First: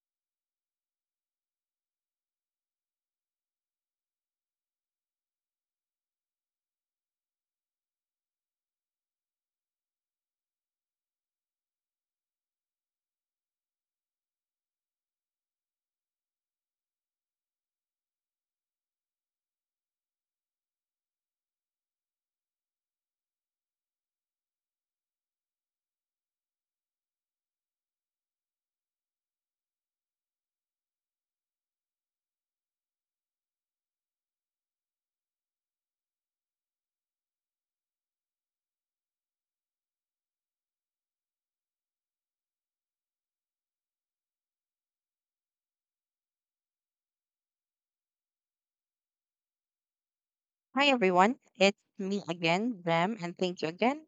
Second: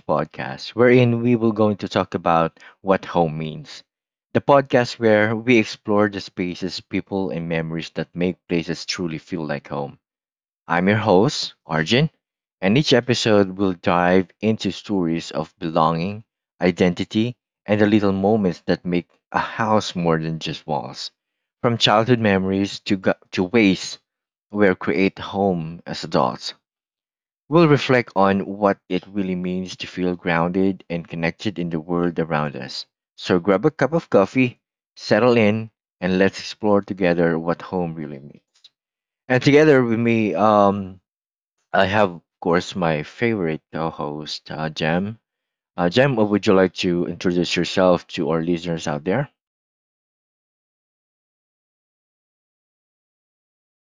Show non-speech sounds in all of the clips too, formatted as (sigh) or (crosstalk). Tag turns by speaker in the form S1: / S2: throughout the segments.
S1: podcast, wherein we will going to talk about what home means. The podcast where we explore the spaces, people, and memories that make places truly feel like home. I'm your host, Arjun, and each episode will dive into stories of belonging, identity, and the little moments that make a house more than just walls. From childhood memories to, to ways we create home as adults. We'll reflect on what it really means to feel grounded and connected in the world around us. So grab a cup of coffee, settle in, and let's explore together what home really means. And together with me, I have, of course, my favorite co-host, Jem. Jem, would you like to introduce yourself to our listeners out there?
S2: Hi everyone, it's me again, Rem, and thank you again,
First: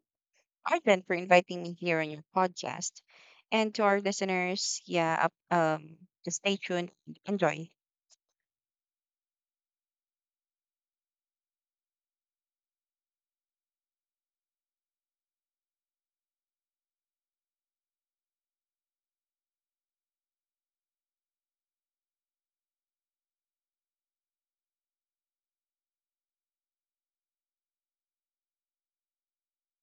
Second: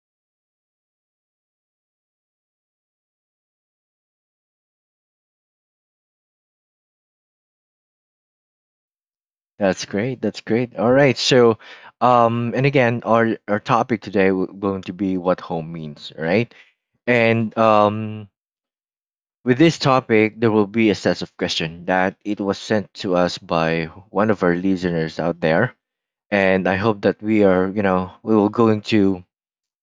S2: Arden, for inviting me here on your podcast. And to our listeners, yeah, just stay tuned, and enjoy.
S1: That's great. That's great. All right. So, and again, our topic today going to be what home means, all right? And with this topic, there will be a set of questions that it was sent to us by one of our listeners out there, and I hope that we are, you know, we will going to,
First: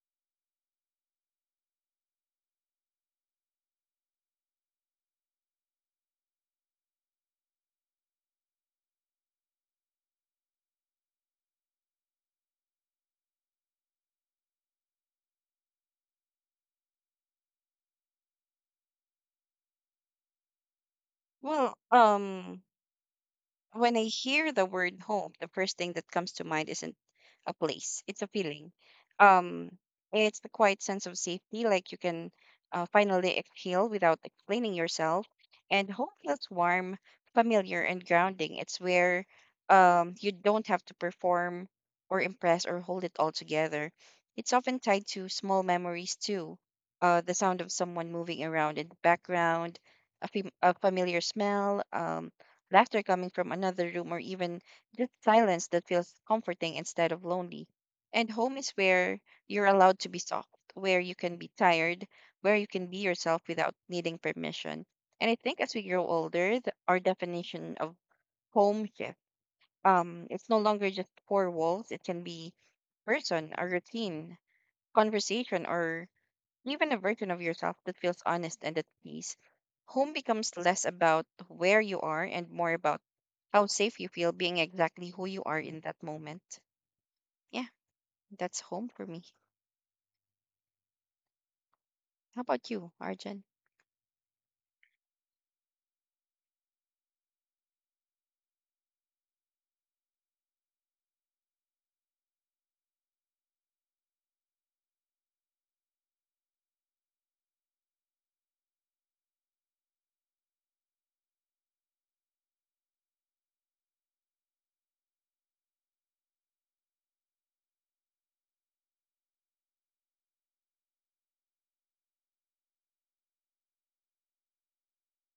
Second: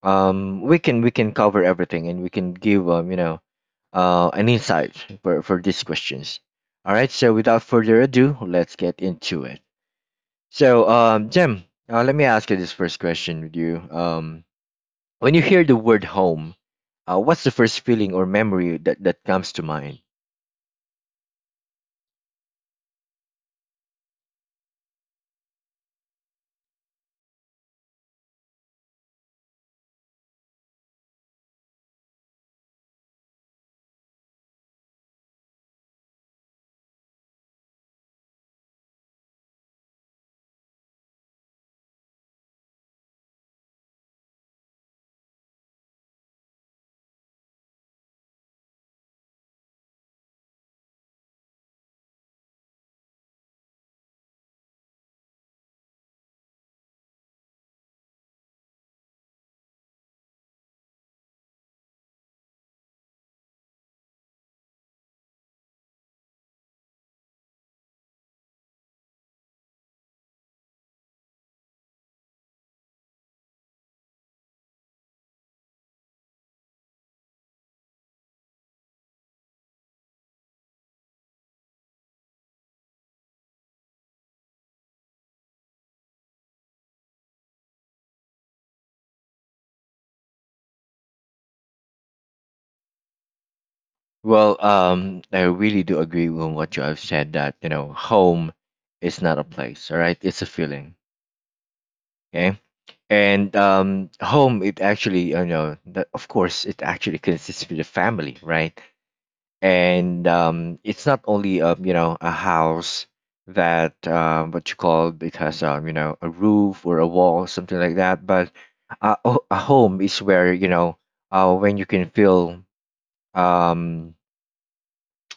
S1: we can cover everything and we can give, you know, an insight for these questions. All right. So without further ado, let's get into it. So, Jem, let me ask you this first question with you. When you hear the word home, what's the first feeling or memory that comes to mind?
S2: Well, um, when I hear the word home, the first thing that comes to mind isn't a place, it's a feeling. Um, it's the quiet sense of safety, like you can finally exhale without explaining yourself. And home feels warm, familiar, and grounding. It's where you don't have to perform or impress or hold it all together. It's often tied to small memories too. The sound of someone moving around in the background, a familiar smell, laughter coming from another room, or even just silence that feels comforting instead of lonely. And home is where you're allowed to be soft, where you can be tired, where you can be yourself without needing permission. And I think as we grow older, our definition of home shift. It's no longer just four walls. It can be person, a routine, conversation, or even a version of yourself that feels honest and at peace. Home becomes less about where you are and more about how safe you feel being exactly who you are in that moment. Yeah, that's home for me. How about you, Arjun?
S1: Well, I really do agree with what you have said that, you know, home is not a place, all right? It's a feeling, okay? And home, it actually, you know, that, of course, it actually consists with the family, right? And it's not only, you know, a house that, what you call, it has, you know, a roof or a wall, something like that. But a, a home is where, you know, when you can feel, um,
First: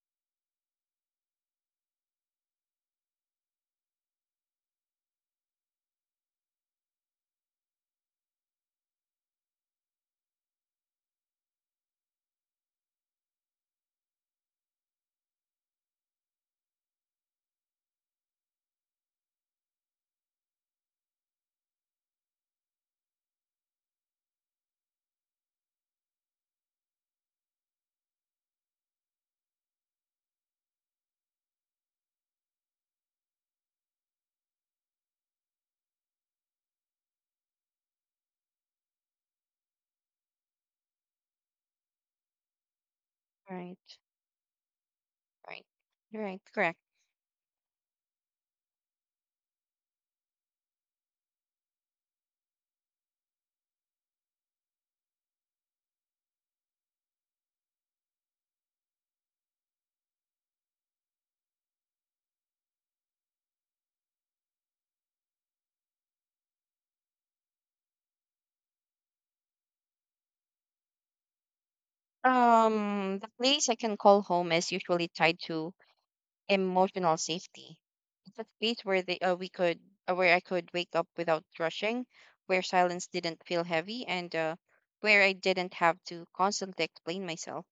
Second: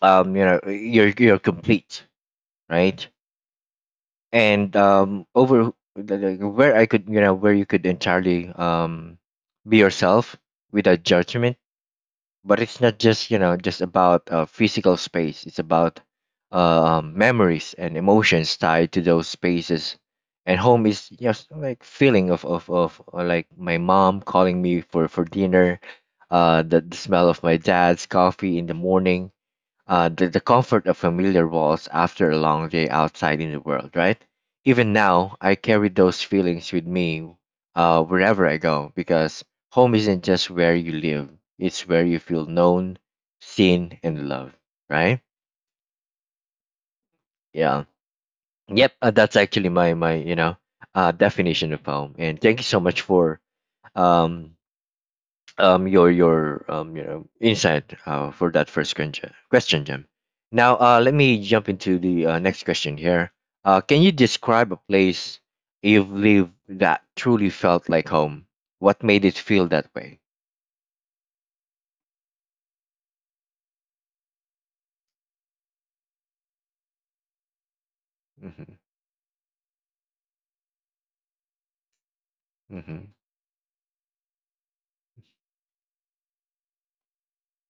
S1: you know you're complete, right? And where I could, you know, where you could entirely be yourself without judgment. But it's not just, you know, just about, physical space. It's about memories and emotions tied to those spaces. And home is just like feeling of of like my mom calling me for dinner, the smell of my dad's coffee in the morning, the comfort of familiar walls after a long day outside in the world, right? Even now, I carry those feelings with me wherever I go, because home isn't just where you live, it's where you feel known,
S2: Right.
S1: seen, and loved, right?
S2: Right. Right. Correct.
S1: Yeah. Yep, that's actually my, you know, definition of home. And thank you so much for um, your you know insight, for that first question, Jim. Now let me jump into the, next question here. Can you describe a place you've lived that truly felt like home? What made it feel that way?
S2: The place I can call home is usually tied to emotional safety. It's a
S1: Mm-hmm.
S2: space where they, we could where I could wake up without rushing, where silence
S1: Mm-hmm.
S2: didn't feel heavy, and where I didn't have to constantly explain myself.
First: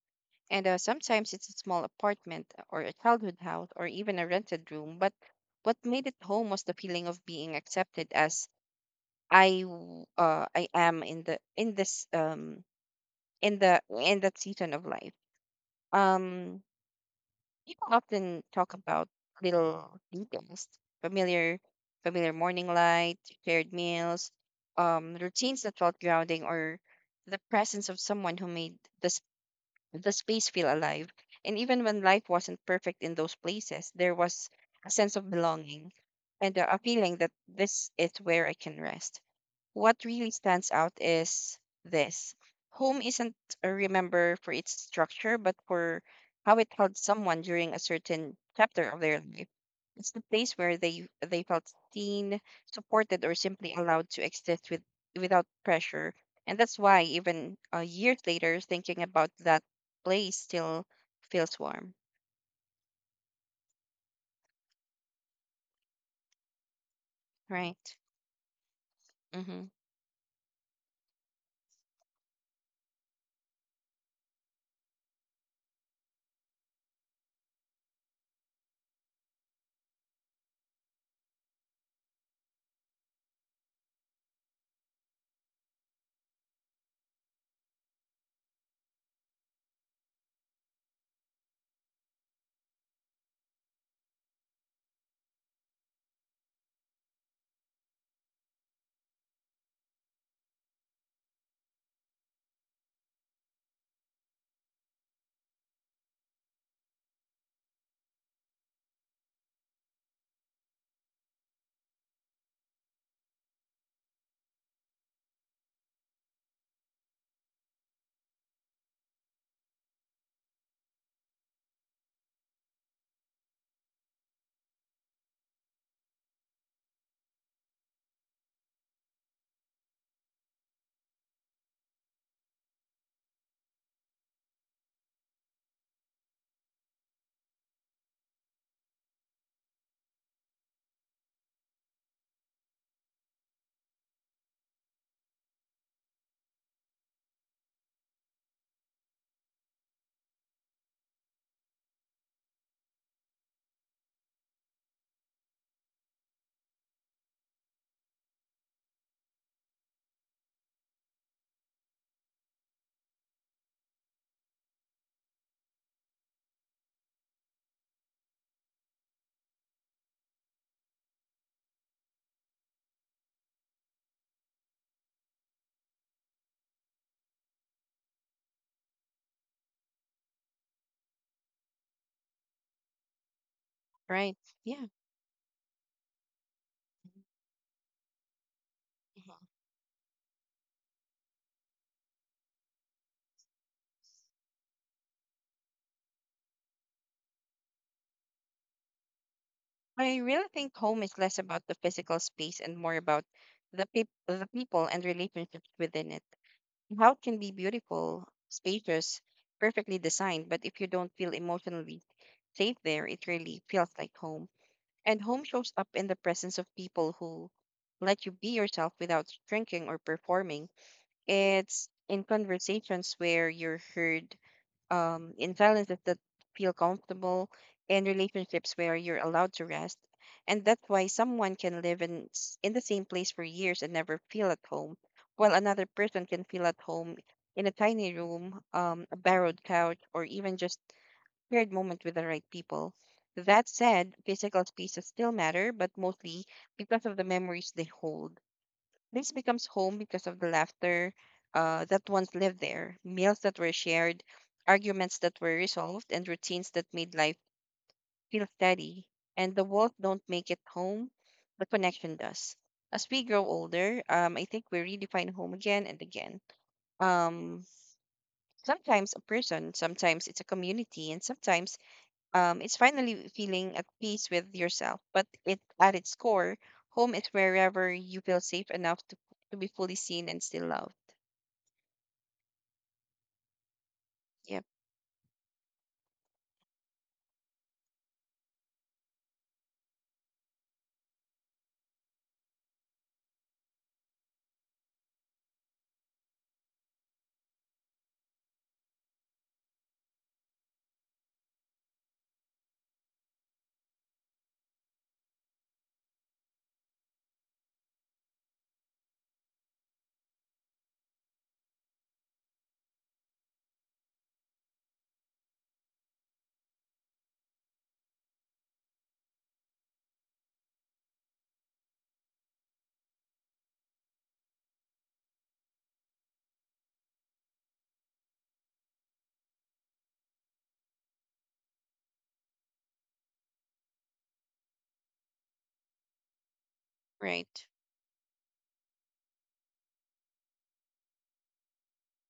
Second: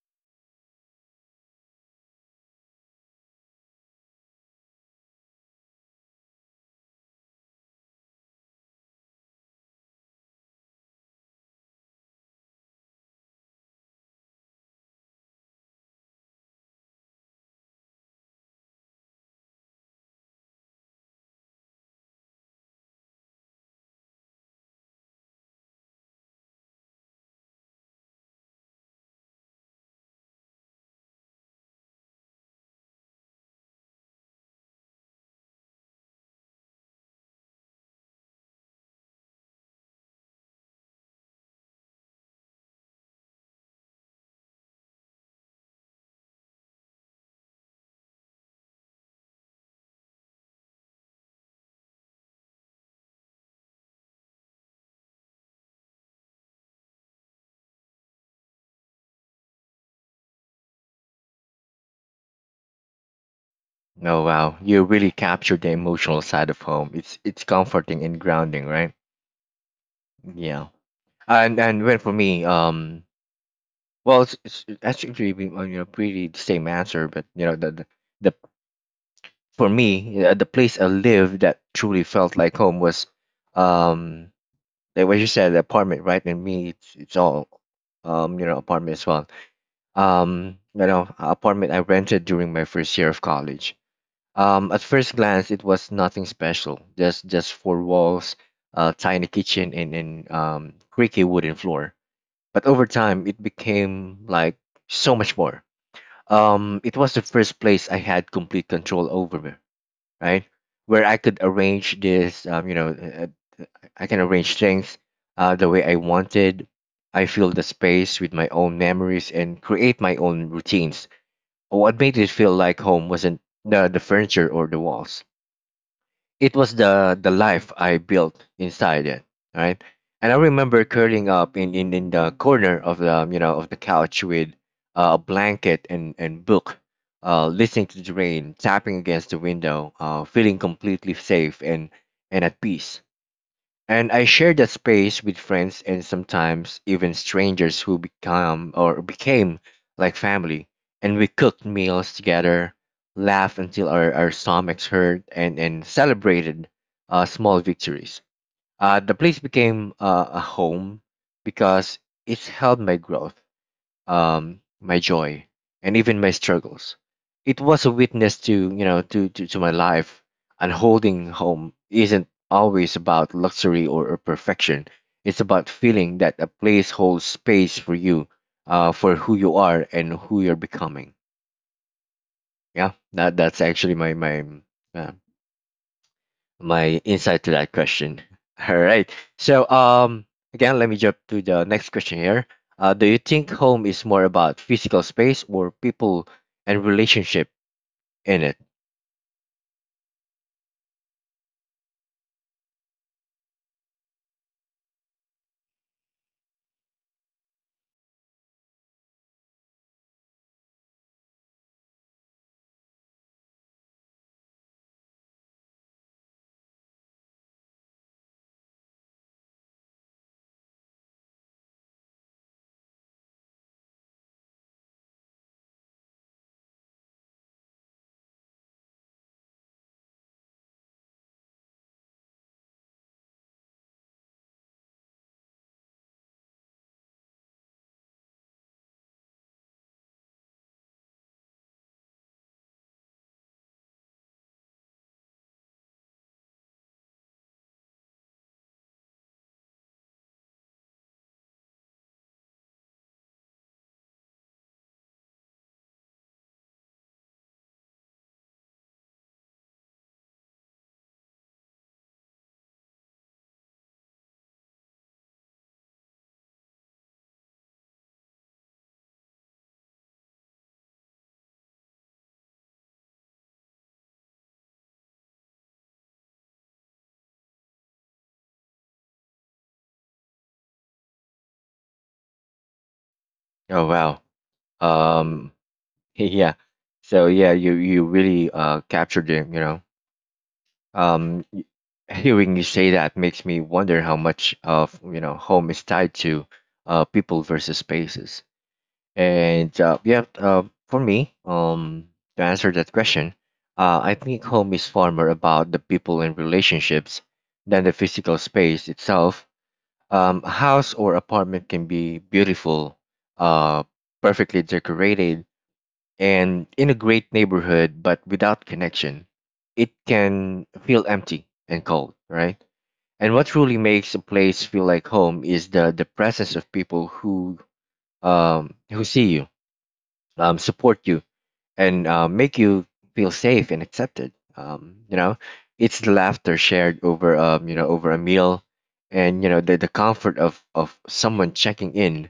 S2: And sometimes it's a small apartment or a childhood house or even a rented room, but what made it home was the feeling of being accepted as I am in the in this in the in that season of life. Um People often talk about little details, familiar familiar morning light, shared meals, routines that felt grounding, or the presence of someone who made the, s- the space feel alive. And even when life wasn't perfect in those places, there was a sense of belonging and a feeling that this is where I can rest. What really stands out is this: home isn't remembered for its structure, but for how it held someone during a certain chapter of their life. It's the place where they felt seen, supported, or simply allowed to exist without pressure. And that's why even years later, thinking about that place still feels warm.
S1: Oh wow, you really captured the emotional side of home. It's
S2: Right.
S1: comforting and grounding, right?
S2: Mm-hmm.
S1: Yeah. And when for me, well, it's actually been, you know, pretty the same answer, but you know the for me, the place I lived that truly felt like home was, um, like what you said, the apartment, right? And me, it's all, you know, apartment as well. You know, apartment I rented during my first year of college. At first glance, it was nothing special, just four walls, a tiny kitchen, and creaky wooden floor. But over time, it became like so much more. It was the first place I had complete control over, right? Where I could arrange this, you know, I can arrange things the way I wanted. I fill the space with my own memories and create my own routines. What made it feel like home wasn't the furniture or the walls, it was the life I built inside it, right? And I remember curling up in in the corner of the, you know, of the couch with a blanket and book, listening to the rain tapping against the window, feeling completely safe and at peace. And I share that space with friends and sometimes even strangers who become or became like family. And we cooked meals together, laughed until our stomachs hurt, and celebrated small victories. The place became a home because it's helped my growth, my joy, and even my struggles. It was a witness to, you know, to to my life. And holding home isn't always about luxury or perfection. It's about feeling that a place holds space for you, for who you are and who you're becoming. Yeah, that's actually
S2: Right.
S1: my,
S2: Yeah.
S1: uh, my insight to that question. (laughs) All right.
S2: Mm-hmm.
S1: So again, let me jump to the next question here. Do you think home is more about physical space or people and relationship in it?
S2: I really think home is less about the physical space and more about the peop the people and relationships within it. How can be beautiful, spacious, perfectly designed, but if you don't feel emotionally safe there, it really feels like home. And home shows up in the presence of people who let you be yourself without shrinking or performing. It's in conversations where you're heard, in silences that feel comfortable, and relationships where you're allowed to rest. And that's why someone can live in the same place for years and never feel at home, while another person can feel at home in a tiny room, a borrowed couch, or even just shared moment with the right people. That said, physical spaces still matter, but mostly because of the memories they hold. Place becomes home because of the laughter that once lived there, meals that were shared, arguments that were resolved, and routines that made life feel steady. And the walls don't make it home, the connection does. As we grow older, I think we redefine home again and again. Um, Sometimes a person, sometimes it's a community, and sometimes it's finally feeling at peace with yourself. But it, at its core, home is wherever you feel safe enough to be fully seen and still loved.
S1: Oh wow.
S2: Yep.
S1: Um (laughs) yeah. So yeah, you really captured it, you know. Um, y- hearing you say that makes me wonder how much of, you know, home is tied to, people versus spaces. And yeah, for me, to answer that question, I think home is far more about the people and relationships than the physical space itself. A house or apartment can be beautiful, uh, perfectly decorated, and in a great neighborhood, but without connection, it can feel empty and cold, right? And what truly makes a place feel like home is the presence of people who see you, support you, and make you feel safe and accepted. You know, it's the laughter shared over,
S2: Right.
S1: you know, over a meal, and you know the comfort of someone checking in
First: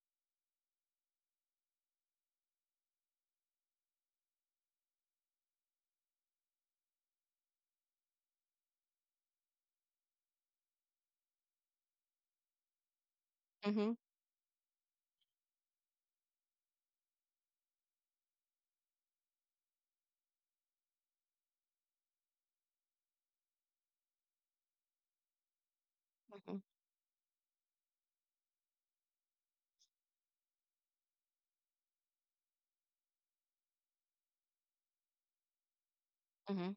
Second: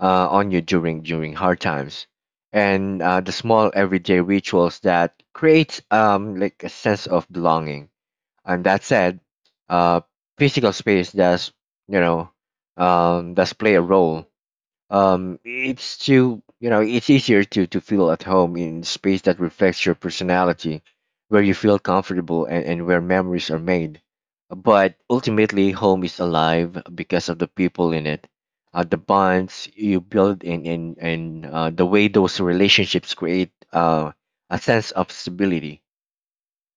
S1: on you during hard times, and the small everyday rituals that creates, like a sense of belonging. And that said, uh, physical space does, you know, does play a
S2: Mhm.
S1: role. It's to you know, it's easier to feel at home in space that reflects your personality, where you feel comfortable and where memories are made. But ultimately, home is
S2: Mhm.
S1: alive because of the people in it, the bonds you build, and and the way those relationships create, a sense of stability
S2: Mhm.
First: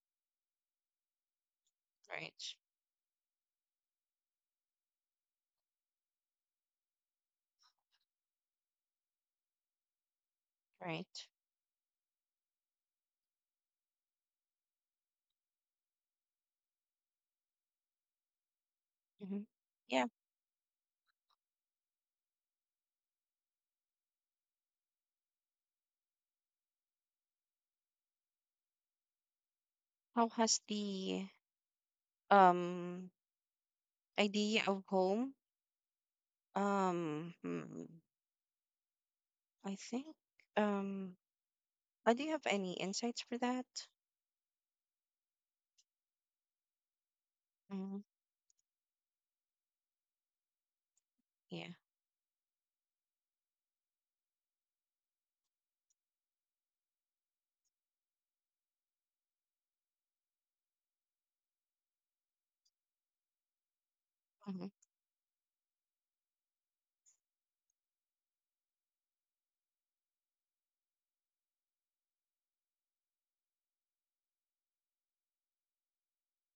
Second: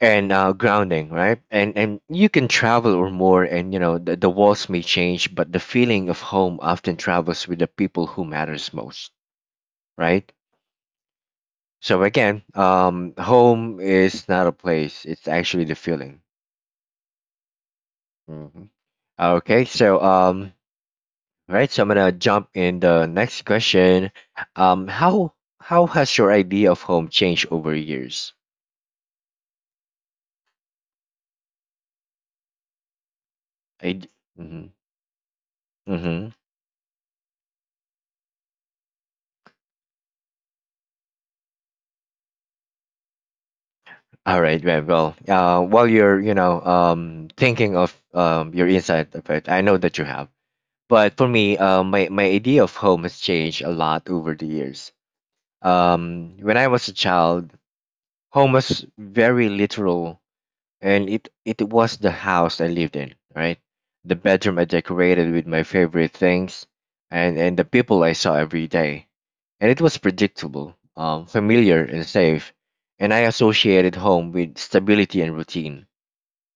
S1: and, grounding, right? And you can
S2: Right.
S1: travel or more and you know the walls may change, but the feeling of home often travels with the people who matters most, right?
S2: Right.
S1: So again, home is not a place, it's actually the feeling. Mhm.
S2: Mhm.
S1: Okay, so
S2: Yeah.
S1: right, so I'm gonna jump in the next question. um how how has your idea of home changed over years?
S2: How has the um
S1: I,
S2: idea
S1: mm-hmm,
S2: of home?
S1: mm-hmm.
S2: Um. hmm, I think. Um. Do you have any insights for that?
S1: All right, very well. While you're, you know, thinking of,
S2: Mhm.
S1: your insight of it, I know that you have. But for me,
S2: Yeah.
S1: my idea of home has changed a lot over the years. When I was a child, home was very literal, and it was the house I lived in, right? The bedroom I
S2: Mhm.
S1: decorated with my favorite things, and the people I saw every day, and it was predictable, familiar and safe, and I associated home with stability and routine.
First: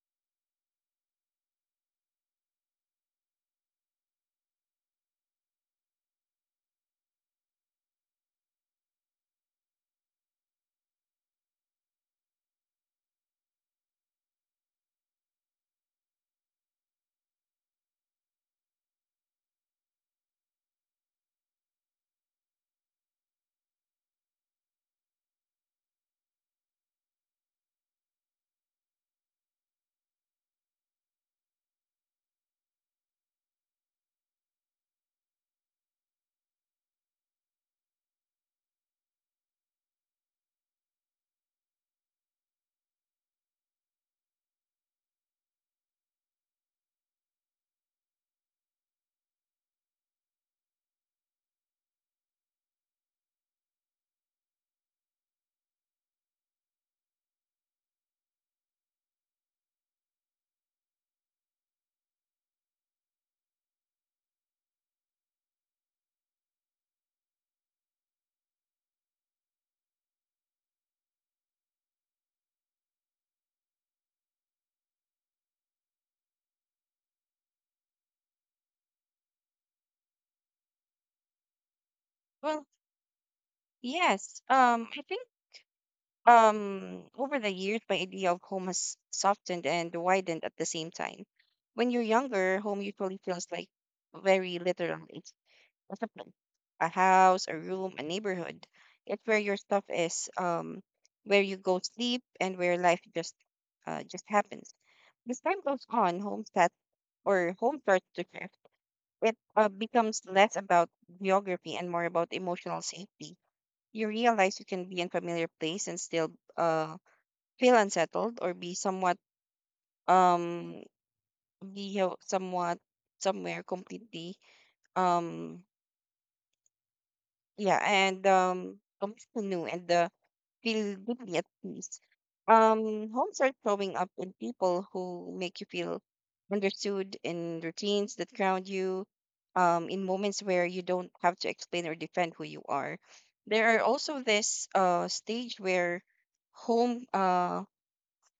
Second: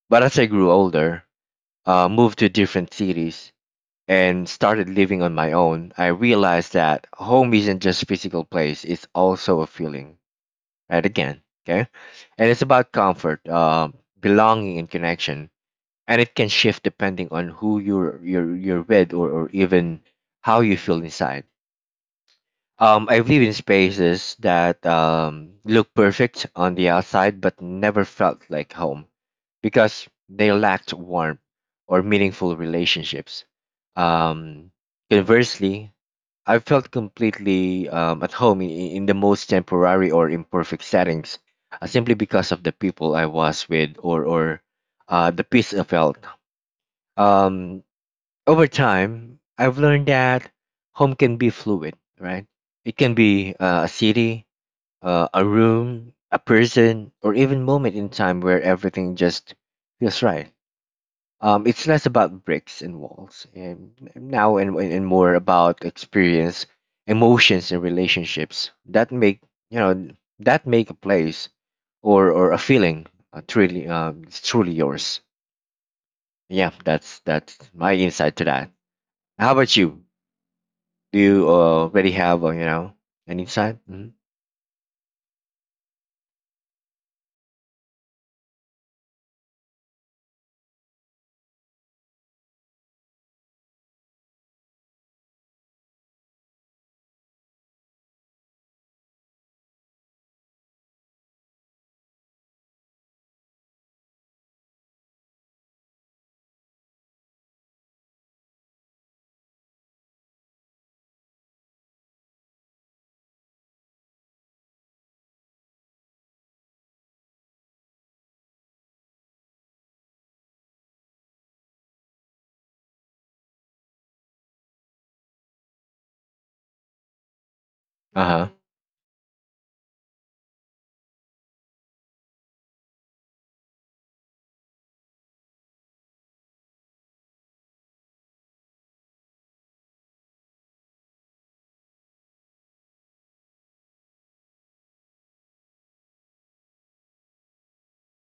S1: But as I grew older, moved to different cities and started living on my own, I realized that home isn't just physical place; it's also a feeling. Right again, okay, and it's about comfort, belonging, and connection, and it can shift depending on who you're with, or even how you feel inside. I've lived in spaces that, look perfect on the outside but never felt like home because they lacked warmth or meaningful relationships. Um, conversely, I felt completely, at home in the most temporary or imperfect settings, simply because of the people I was with, or the peace I felt. Um, over time, I've learned that home can be fluid, right? It can be, a city, a room, a person, or even moment in time where everything just feels right. It's less about bricks and walls, and now and more about experience, emotions, and relationships that make, you know, that make a place or a feeling, truly, it's truly yours. Yeah, that's my insight to that. How about you? Do you, already have, you
S2: Well,
S1: know, an insight? Hmm.
S2: yes. I think. Over the years, my idea of home has softened and widened at the same time. When you're younger, home usually feels like very literal. A supply, a house, a room, a neighborhood. It's where your stuff is, where you go sleep, and where life just happens. As time goes on, home stat or home starts to shift. It becomes less about geography and more about emotional safety. You realize you can be in familiar place and still uh, feel unsettled, or um be somewhat somewhere completely um Yeah,
S1: Uh
S2: and
S1: huh.
S2: new and feel deeply at peace. Homes are showing up in people who make you feel understood, in routines that ground you, in moments where you don't have to explain or defend who you are. There are also this stage where home uh,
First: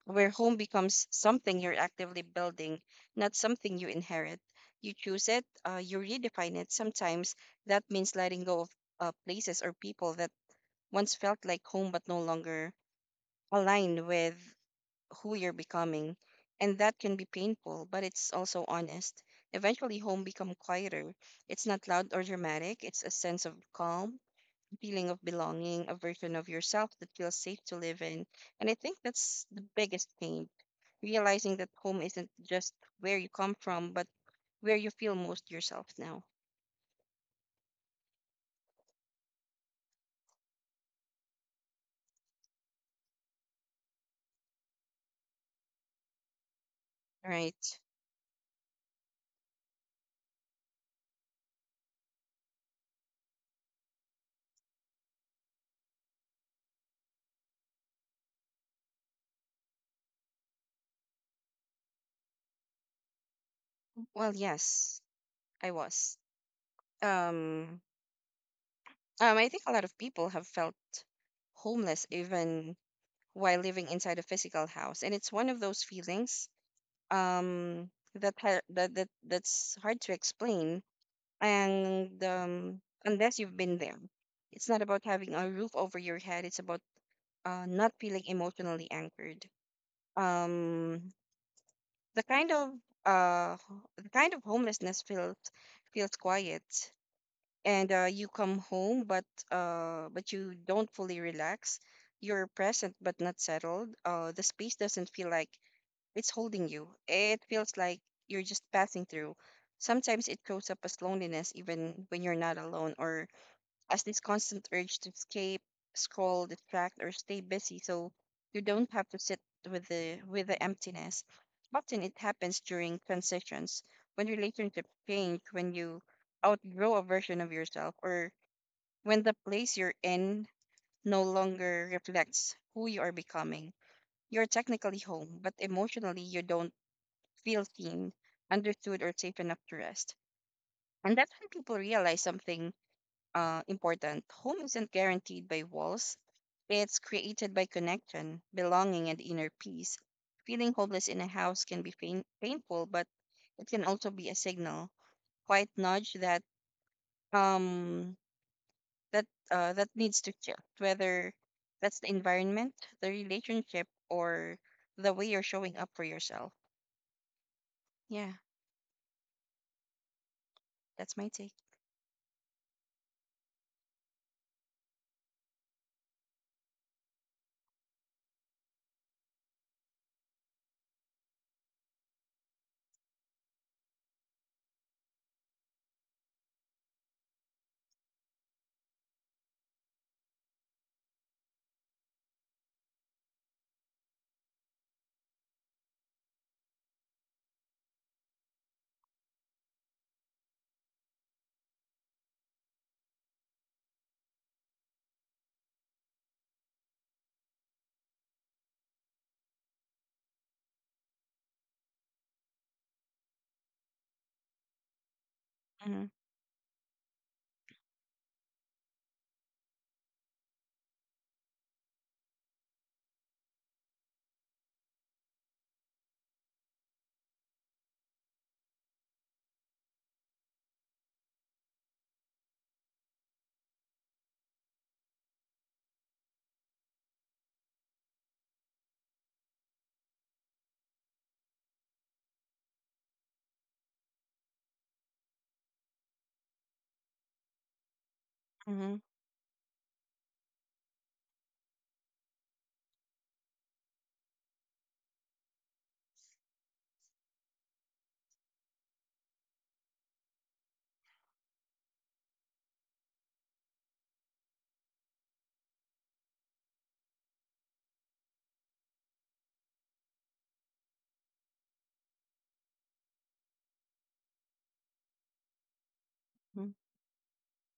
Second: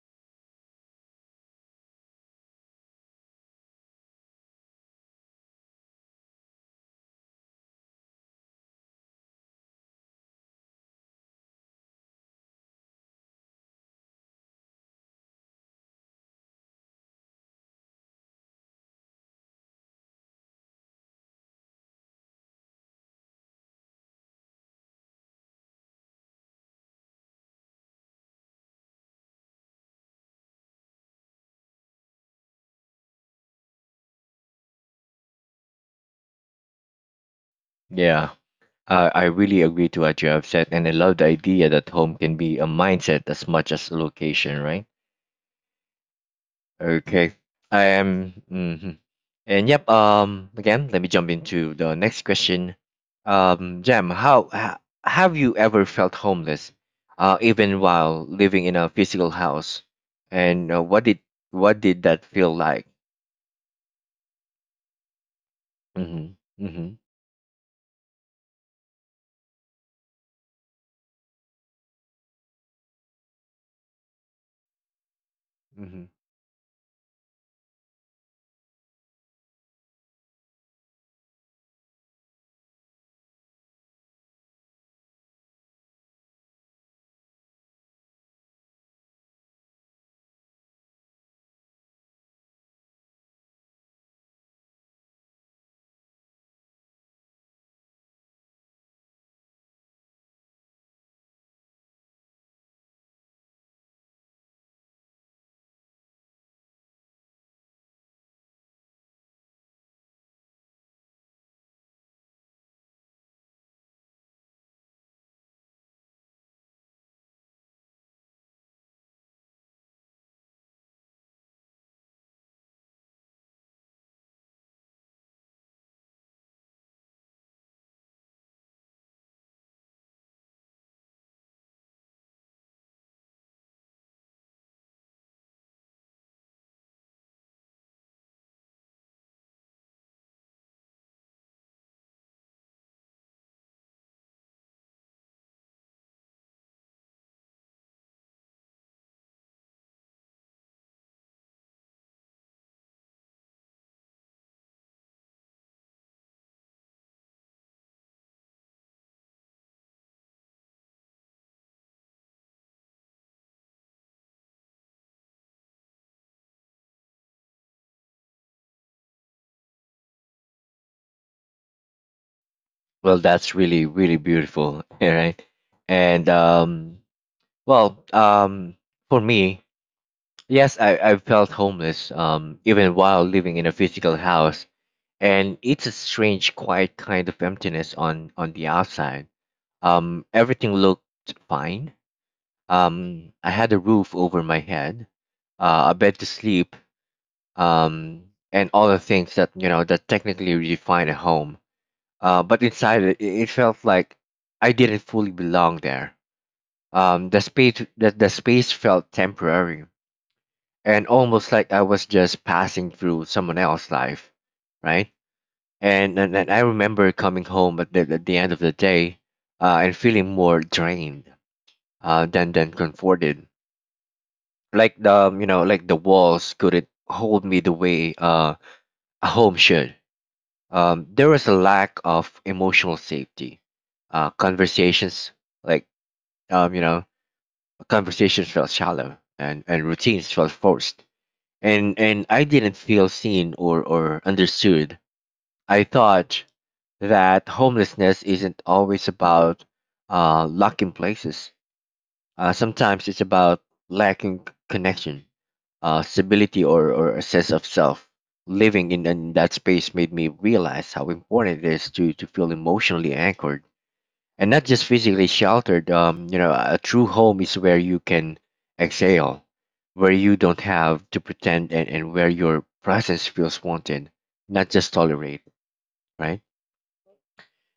S2: home becomes something you're actively building, not something you inherit. You choose it, you redefine it. Sometimes that means letting go of places or people that once felt like home but no longer align with who you're becoming. And that can be painful, but it's also honest. Eventually, home become quieter. It's not loud or dramatic. It's a sense of calm, feeling of belonging, a version of yourself that feels safe to live in. And I think that's the biggest change: realizing that home isn't just where you come from, but where you feel most yourself now,
S1: Yeah. I really agree to what you have said, and I love the idea that home can be a mindset as much as a location, right? Okay.
S2: right?
S1: I am. Mhm. And yep. Again, let me jump into the next question. Jam, have you ever felt homeless, even while living in a physical house? And what did that feel like?
S2: Well, yes, I was.
S1: Mm-hmm. Mm-hmm.
S2: Um, I think a lot of people have felt homeless even while living inside a physical house, and it's one of those
S1: Mm-hmm.
S2: feelings um, that, that's hard to explain, and unless you've been there, it's not about having a roof over your head, it's about not feeling emotionally anchored. um, the kind of the kind of homelessness feels quiet, and you come home but you don't fully relax. You're present but not settled. The space doesn't feel like it's holding you, it feels like you're just passing through. Sometimes it shows up as loneliness even when you're not alone, or as this constant urge to escape, scroll, distract, or stay busy so you don't have to sit with the emptiness. Often it happens during transitions, when relationships change, when you outgrow a version of yourself, or when the place you're in no longer reflects who you are becoming. You're technically home, but emotionally you don't feel seen, understood, or safe enough to rest. And that's when people realize something important. Home isn't guaranteed by walls, it's created by connection, belonging, and inner peace. Feeling homeless in a house can be painful, but it can also be a signal, quite nudge that um that that needs to shift, whether that's the environment, the relationship, or the way you're showing up for yourself. Yeah, that's my take.
S1: Well, that's really, really beautiful, (laughs) all right? And um, well, um, for me, yes, I felt homeless, even while living in a physical house, and it's a strange, quiet kind of emptiness on the outside. Everything looked fine. I had a roof over my head, a bed to sleep, um, and all the things that that technically define a home but inside it felt like I didn't fully belong there. The space felt temporary and almost like I was just passing through someone else's life, right?
S2: Mm-hmm.
S1: And I remember coming home at the end of the day, and feeling more drained than comforted. Like the you know like the walls couldn't hold me the way a home should. There was a lack of emotional safety. Conversations like you know, Conversations felt shallow and routines felt forced. And I didn't feel seen or understood. I thought that homelessness isn't
S2: Mm-hmm.
S1: always about locking places. Sometimes it's about lacking connection, stability, or a sense of self. Living in that space made me realize how important it is to feel emotionally anchored and not just physically sheltered. A true home is where you can exhale, where you don't have to pretend, and where your presence feels wanted, not just tolerate, right?
S2: Mm-hmm.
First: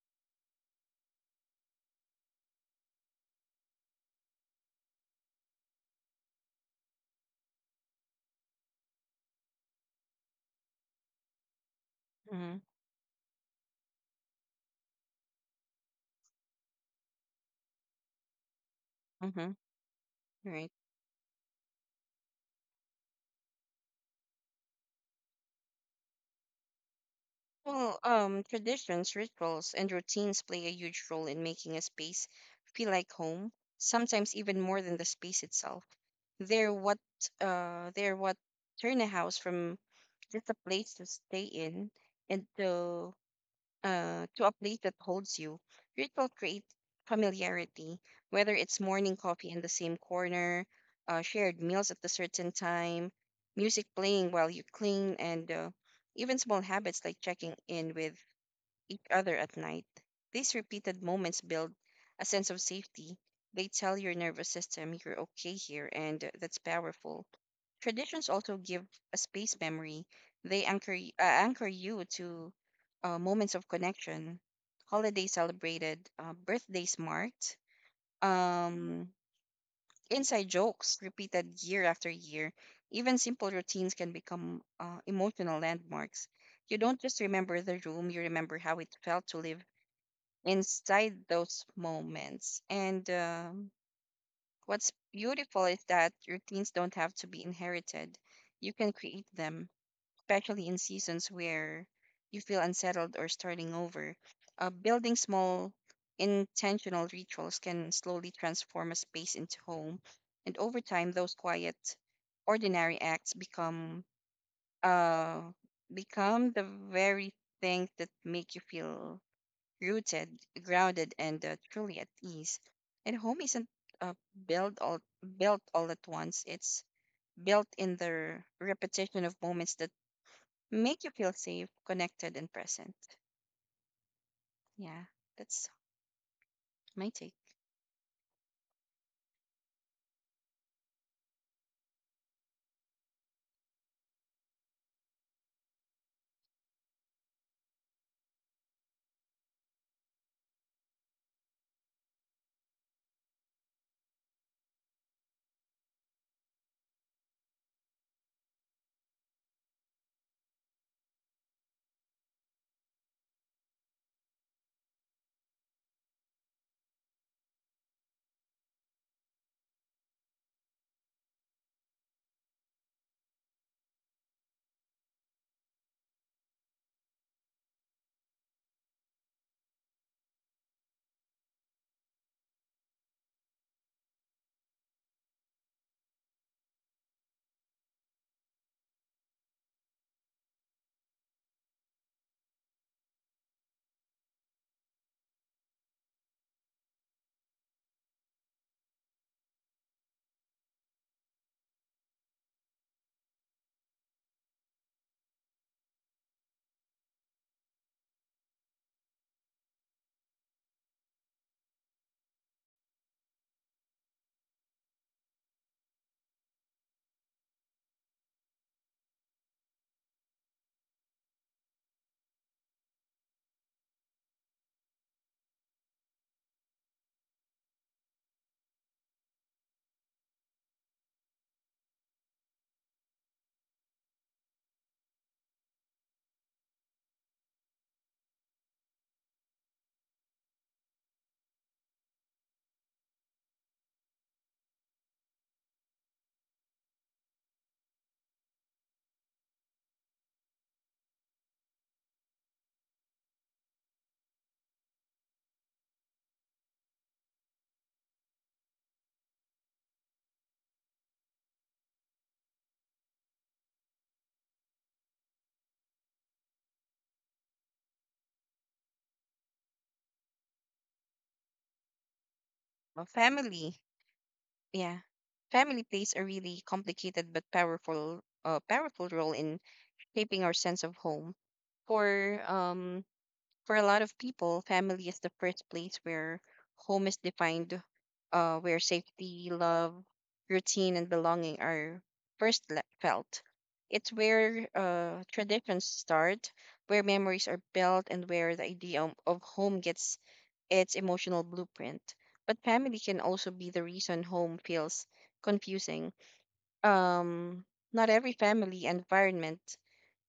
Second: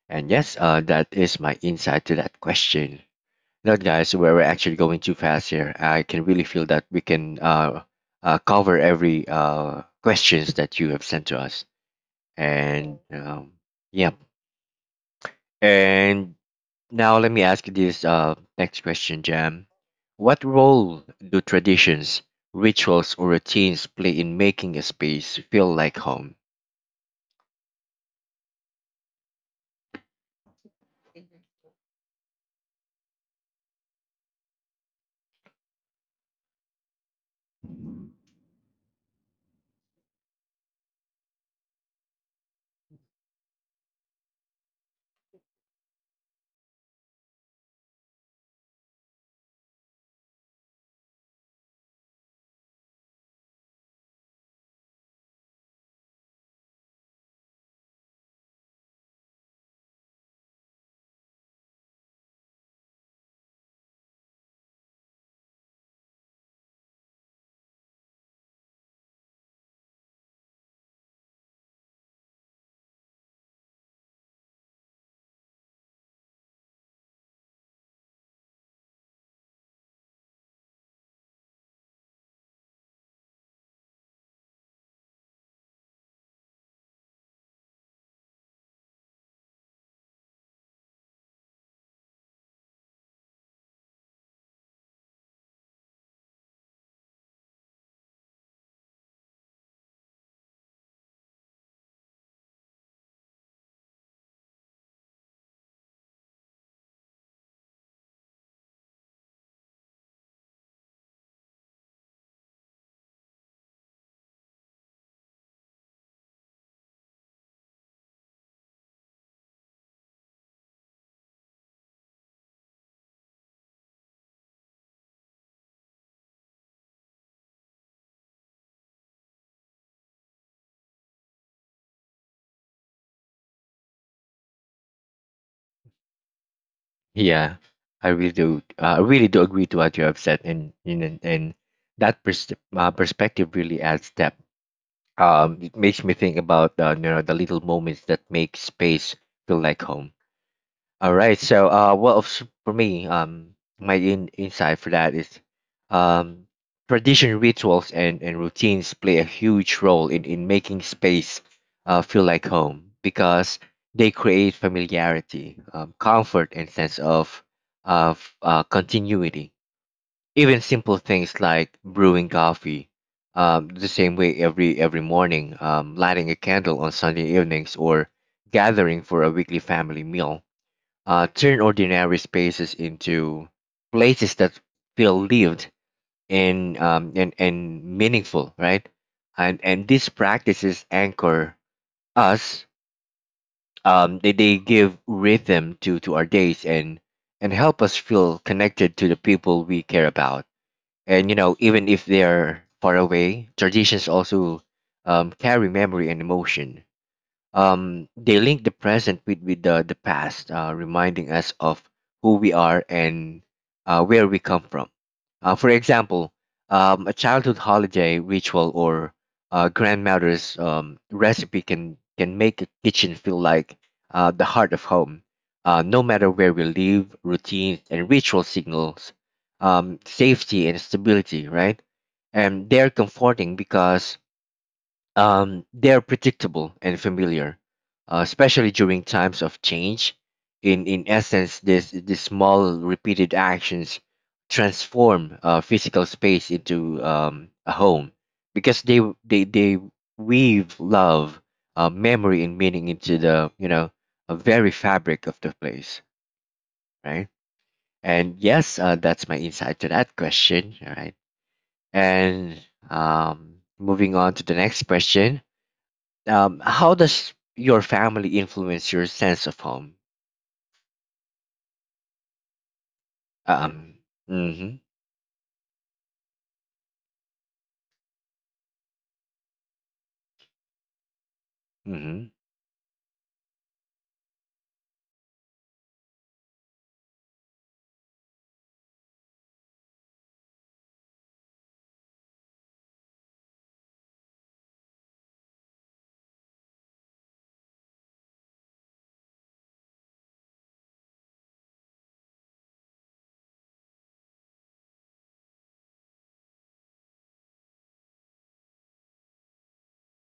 S1: And yes, that is my insight to that question. Now, guys, we're actually going too fast here. I can really feel that we can cover every questions that you have sent to us,
S2: Mm-hmm.
S1: and yeah, and now, let me ask you this next question,
S2: Mm-hmm,
S1: Jam. What
S2: right.
S1: role do traditions, rituals, or routines play in making a space feel like home?
S2: Traditions, rituals, and routines play a huge role in making a space feel like home, sometimes even more than the space itself. They're what turn a house from just a place to stay in into to a place that holds you. Ritual create familiarity, whether it's morning coffee in the same corner, shared meals at a certain time, music playing while you clean, and even small habits like checking in with each other at night. These repeated moments build a sense of safety. They tell your nervous system you're okay here, and that's powerful. Traditions also give a space memory. They anchor you to moments of connection, holidays celebrated, birthdays marked, um, inside jokes repeated year after year. Even simple routines can become emotional landmarks. You don't just remember the room; you remember how it felt to live inside those moments. And what's beautiful is that routines don't have to be inherited. You can create them, especially in seasons where you feel unsettled or starting over. Building small, intentional rituals can slowly transform a space into home. And over time, those quiet, ordinary acts become uh, the very thing that make you feel rooted, grounded, and truly at ease. And home isn't uh, built all built all at once. It's built in the repetition of moments that make you feel safe, connected, and present. Yeah, that's my take.
S1: Yeah, I really do. I really do agree to what you have said, and that perspective really adds depth. It makes me think about the little moments that make space feel like home. All right. So, for me, my insight for that is, um, tradition, rituals, and routines play a huge role in making space, feel like home because they create familiarity, comfort, and sense of continuity. Even simple things like brewing coffee, the same way every morning, lighting a candle on Sunday evenings, or gathering for a weekly family meal turn ordinary spaces into places that feel lived and meaningful, right? And these practices anchor us. They give rhythm to our days and help us feel connected to the people we care about. And you know, even if they're far away, traditions also carry memory and emotion they link the present with the past, reminding us of who we are and where we come from. For example, a childhood holiday ritual or grandmother's recipe can make a kitchen feel like the heart of home. No matter where we live, routines and ritual signals safety and stability, right? And they're comforting because they are predictable and familiar, especially during times of change. In essence, this these small repeated actions transform physical space into a home because they weave love, memory, and meaning into the you know a very fabric of the place, right? And yes, that's my insight to that question. All right, and moving on to the next question. How does your family influence your sense of home?
S2: Well, family,
S1: Um, mm-hmm,
S2: yeah, family plays a really complicated but powerful role in shaping our sense of home.
S1: mm-hmm.
S2: For um, For a lot of people, family is the first place where home is defined, where safety, love, routine, and belonging are felt. It's where traditions start, where memories are built, and where the idea of home gets its emotional blueprint. But family can also be the reason home feels confusing. Um, Not every family environment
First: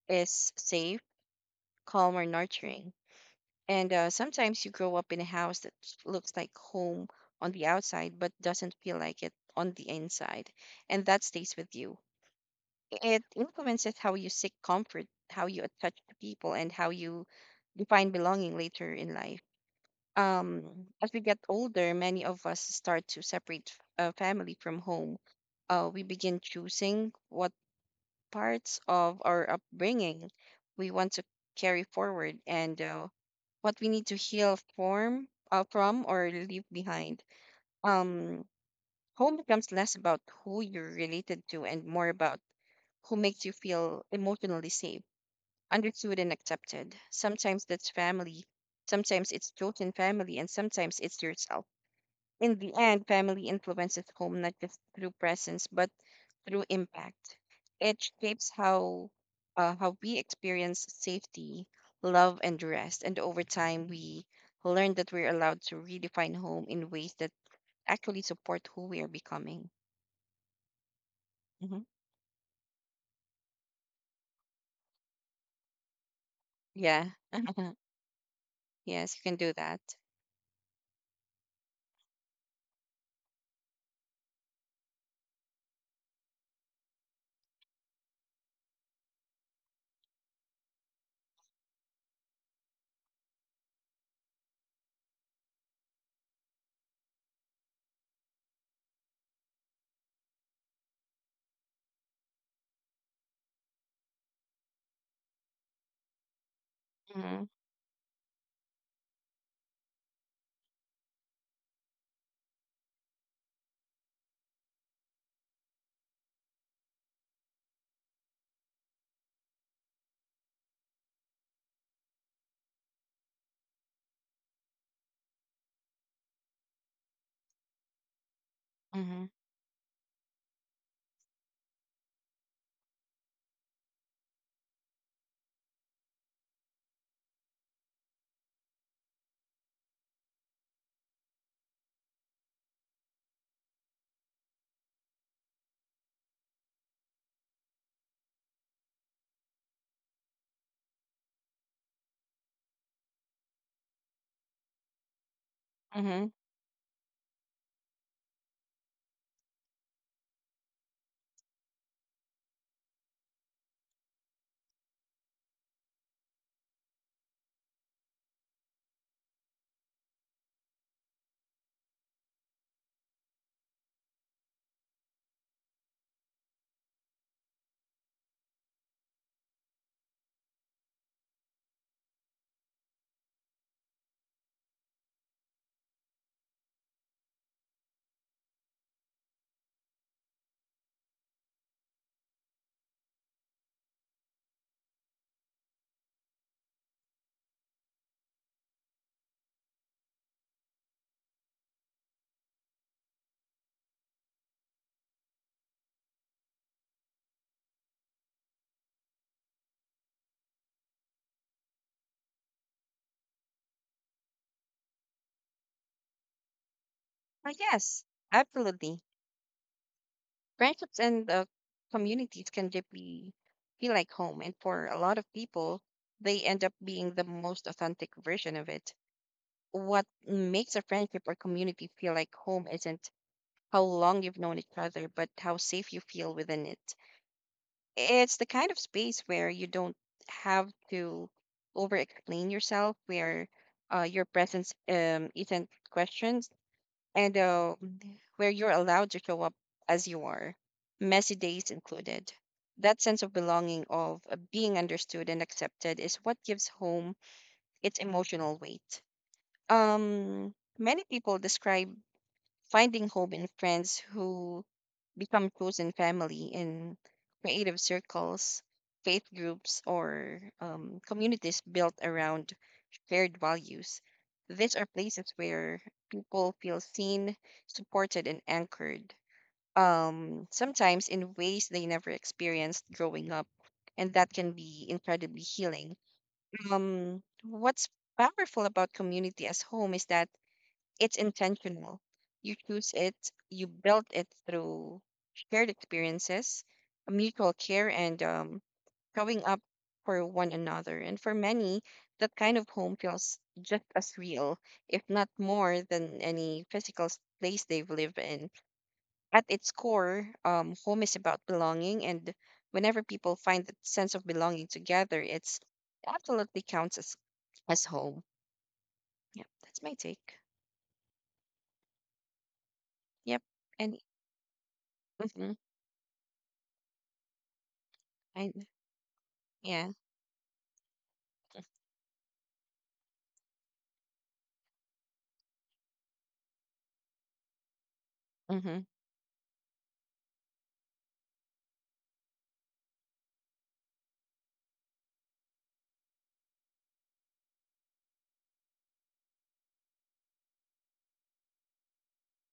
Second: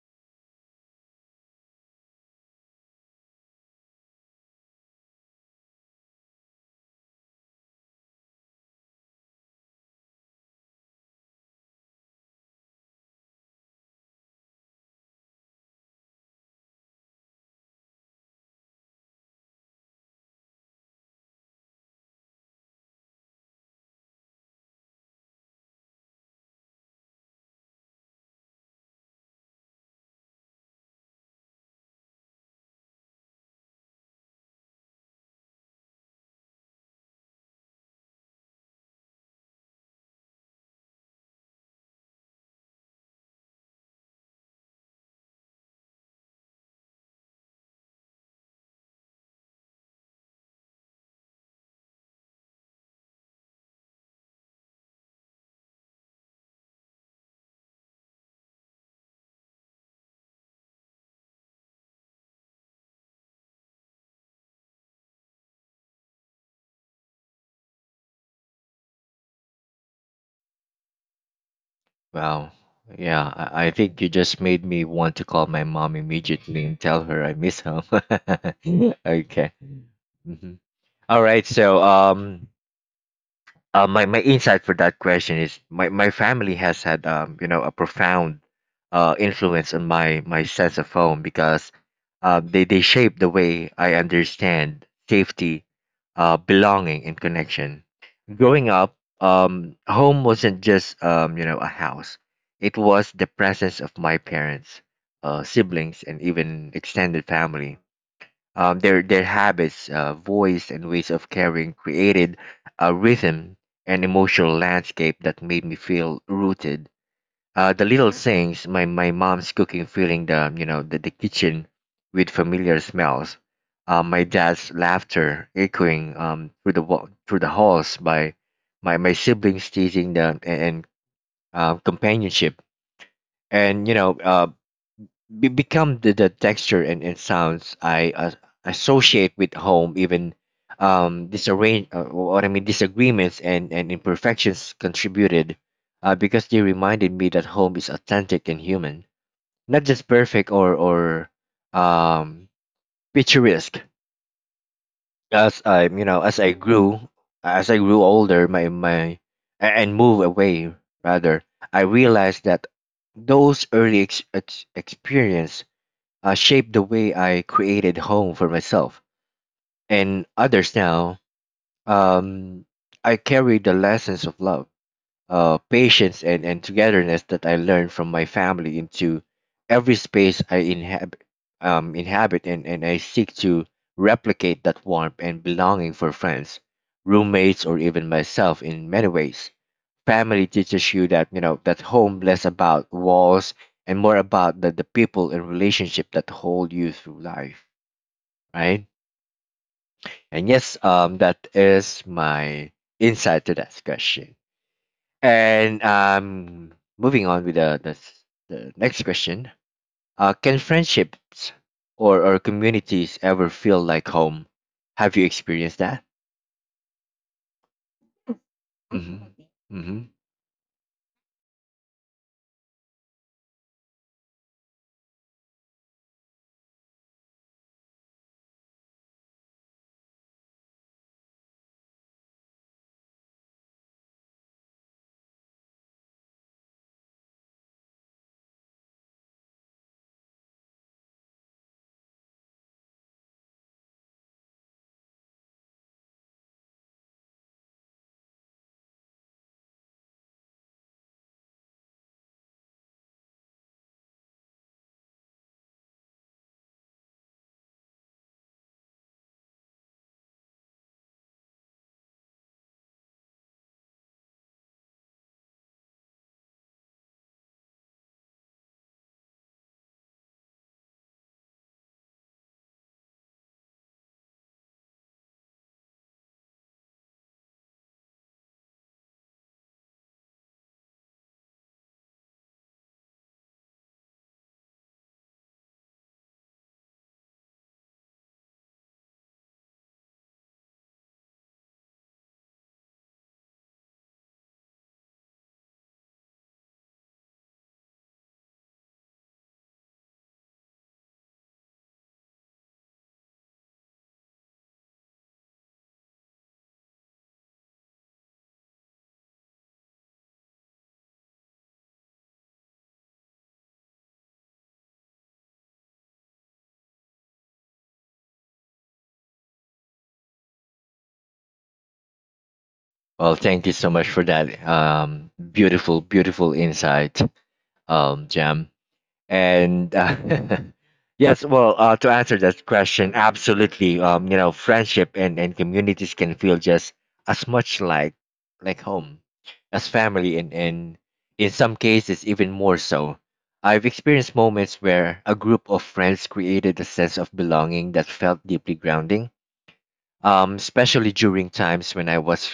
S2: is safe, calm, or nurturing, and sometimes you grow up in a house that looks like home on the outside, but doesn't feel like it on the inside. And that stays with you. It influences how you seek comfort, how you attach to people, and how you define belonging later in life. As we get older, many of us start to separate family from home. We begin choosing what parts of our upbringing we want to carry forward, and what we need to heal from, or leave behind. Um, Home becomes less about who you're related to and more about who makes you feel emotionally safe, understood, and accepted. Sometimes that's family, sometimes it's chosen family, and sometimes it's yourself. In the end, family influences home not just through presence but through impact. It shapes how we experience safety, love, and rest. And over time, we learn that we're allowed to redefine home in ways that actually support who we are becoming. hmm
S1: Wow. Yeah, I think you just made me want to call my mom immediately and tell
S2: Yeah.
S1: her I miss
S2: (laughs)
S1: home. (laughs)
S2: Yes, you can
S1: Okay.
S2: do that.
S1: Mm-hmm. All right. So, my my insight for that question is my family has had you know a profound influence on my sense of home because they shape the way I understand safety, belonging and connection. Growing up, home wasn't just a house. It was the presence of my parents, siblings and even extended
S2: Mm-hmm.
S1: family their habits, voice, and ways of caring created a rhythm and emotional landscape that made me feel rooted. The little things, my mom's cooking, filling the you know the kitchen with familiar smells, my dad's laughter echoing through the halls by my
S2: Mm-hmm.
S1: siblings teasing the and companionship and become the texture and sounds I associate with home, even disarrange what I mean disagreements and imperfections contributed because they reminded me that home is authentic and human, not just perfect or um, picturesque. As I you know
S2: Mm-hmm.
S1: as I grew As I grew older, my a- and move away rather, I realized that those early experience shaped the way I created home for myself and others now. Um, I carry the lessons of love, patience, and togetherness that I learned from my family into every space I inhabit, and I seek to replicate that warmth and belonging for friends, roommates, or even myself in many ways. Family teaches you that, you know, that home less about walls and more about the people and relationship that hold you through life, right? And yes, that is my insight to that question. And moving on with the next question. Can friendships or communities ever feel like home? Have you experienced that?
S2: Yes, absolutely.
S1: Mm-hmm. Mm-hmm.
S2: Friendships and communities can deeply feel like home, and for a lot of people, they end up being the most authentic version of it. What makes a friendship or community feel like home isn't how long you've known each other, but how safe you feel within it. It's the kind of space where you don't have to over explain yourself, where your presence isn't questioned, and where you're allowed to show up as you are, messy days included. That sense of belonging, of being understood and accepted, is what gives home its emotional weight. Many people describe finding home in friends who become chosen family, in creative circles, faith groups, or communities built around shared values. These are places where people feel seen, supported, and anchored, sometimes in ways they never experienced growing up. And that can be incredibly healing. What's powerful about community as home is that it's intentional. You choose it, you build it through shared experiences, mutual care, and showing up for one another. And for many, that kind of home feels just as real, if not more, than any physical place they've lived in. At its core, home is about belonging, and whenever people find that sense of belonging together, it absolutely counts as home. Yep, that's my take.
S1: Well,
S2: Yep,
S1: thank you so
S2: and
S1: much for that.
S2: (laughs)
S1: Beautiful, beautiful insight,
S2: I
S1: Jam.
S2: yeah.
S1: And (laughs) yes, well, to answer that question, absolutely. Friendship and communities can feel just as much like
S2: Mm-hmm.
S1: home as family and in some cases even more so. I've experienced moments where a group of friends created a sense of belonging that felt deeply grounding, especially during times when I was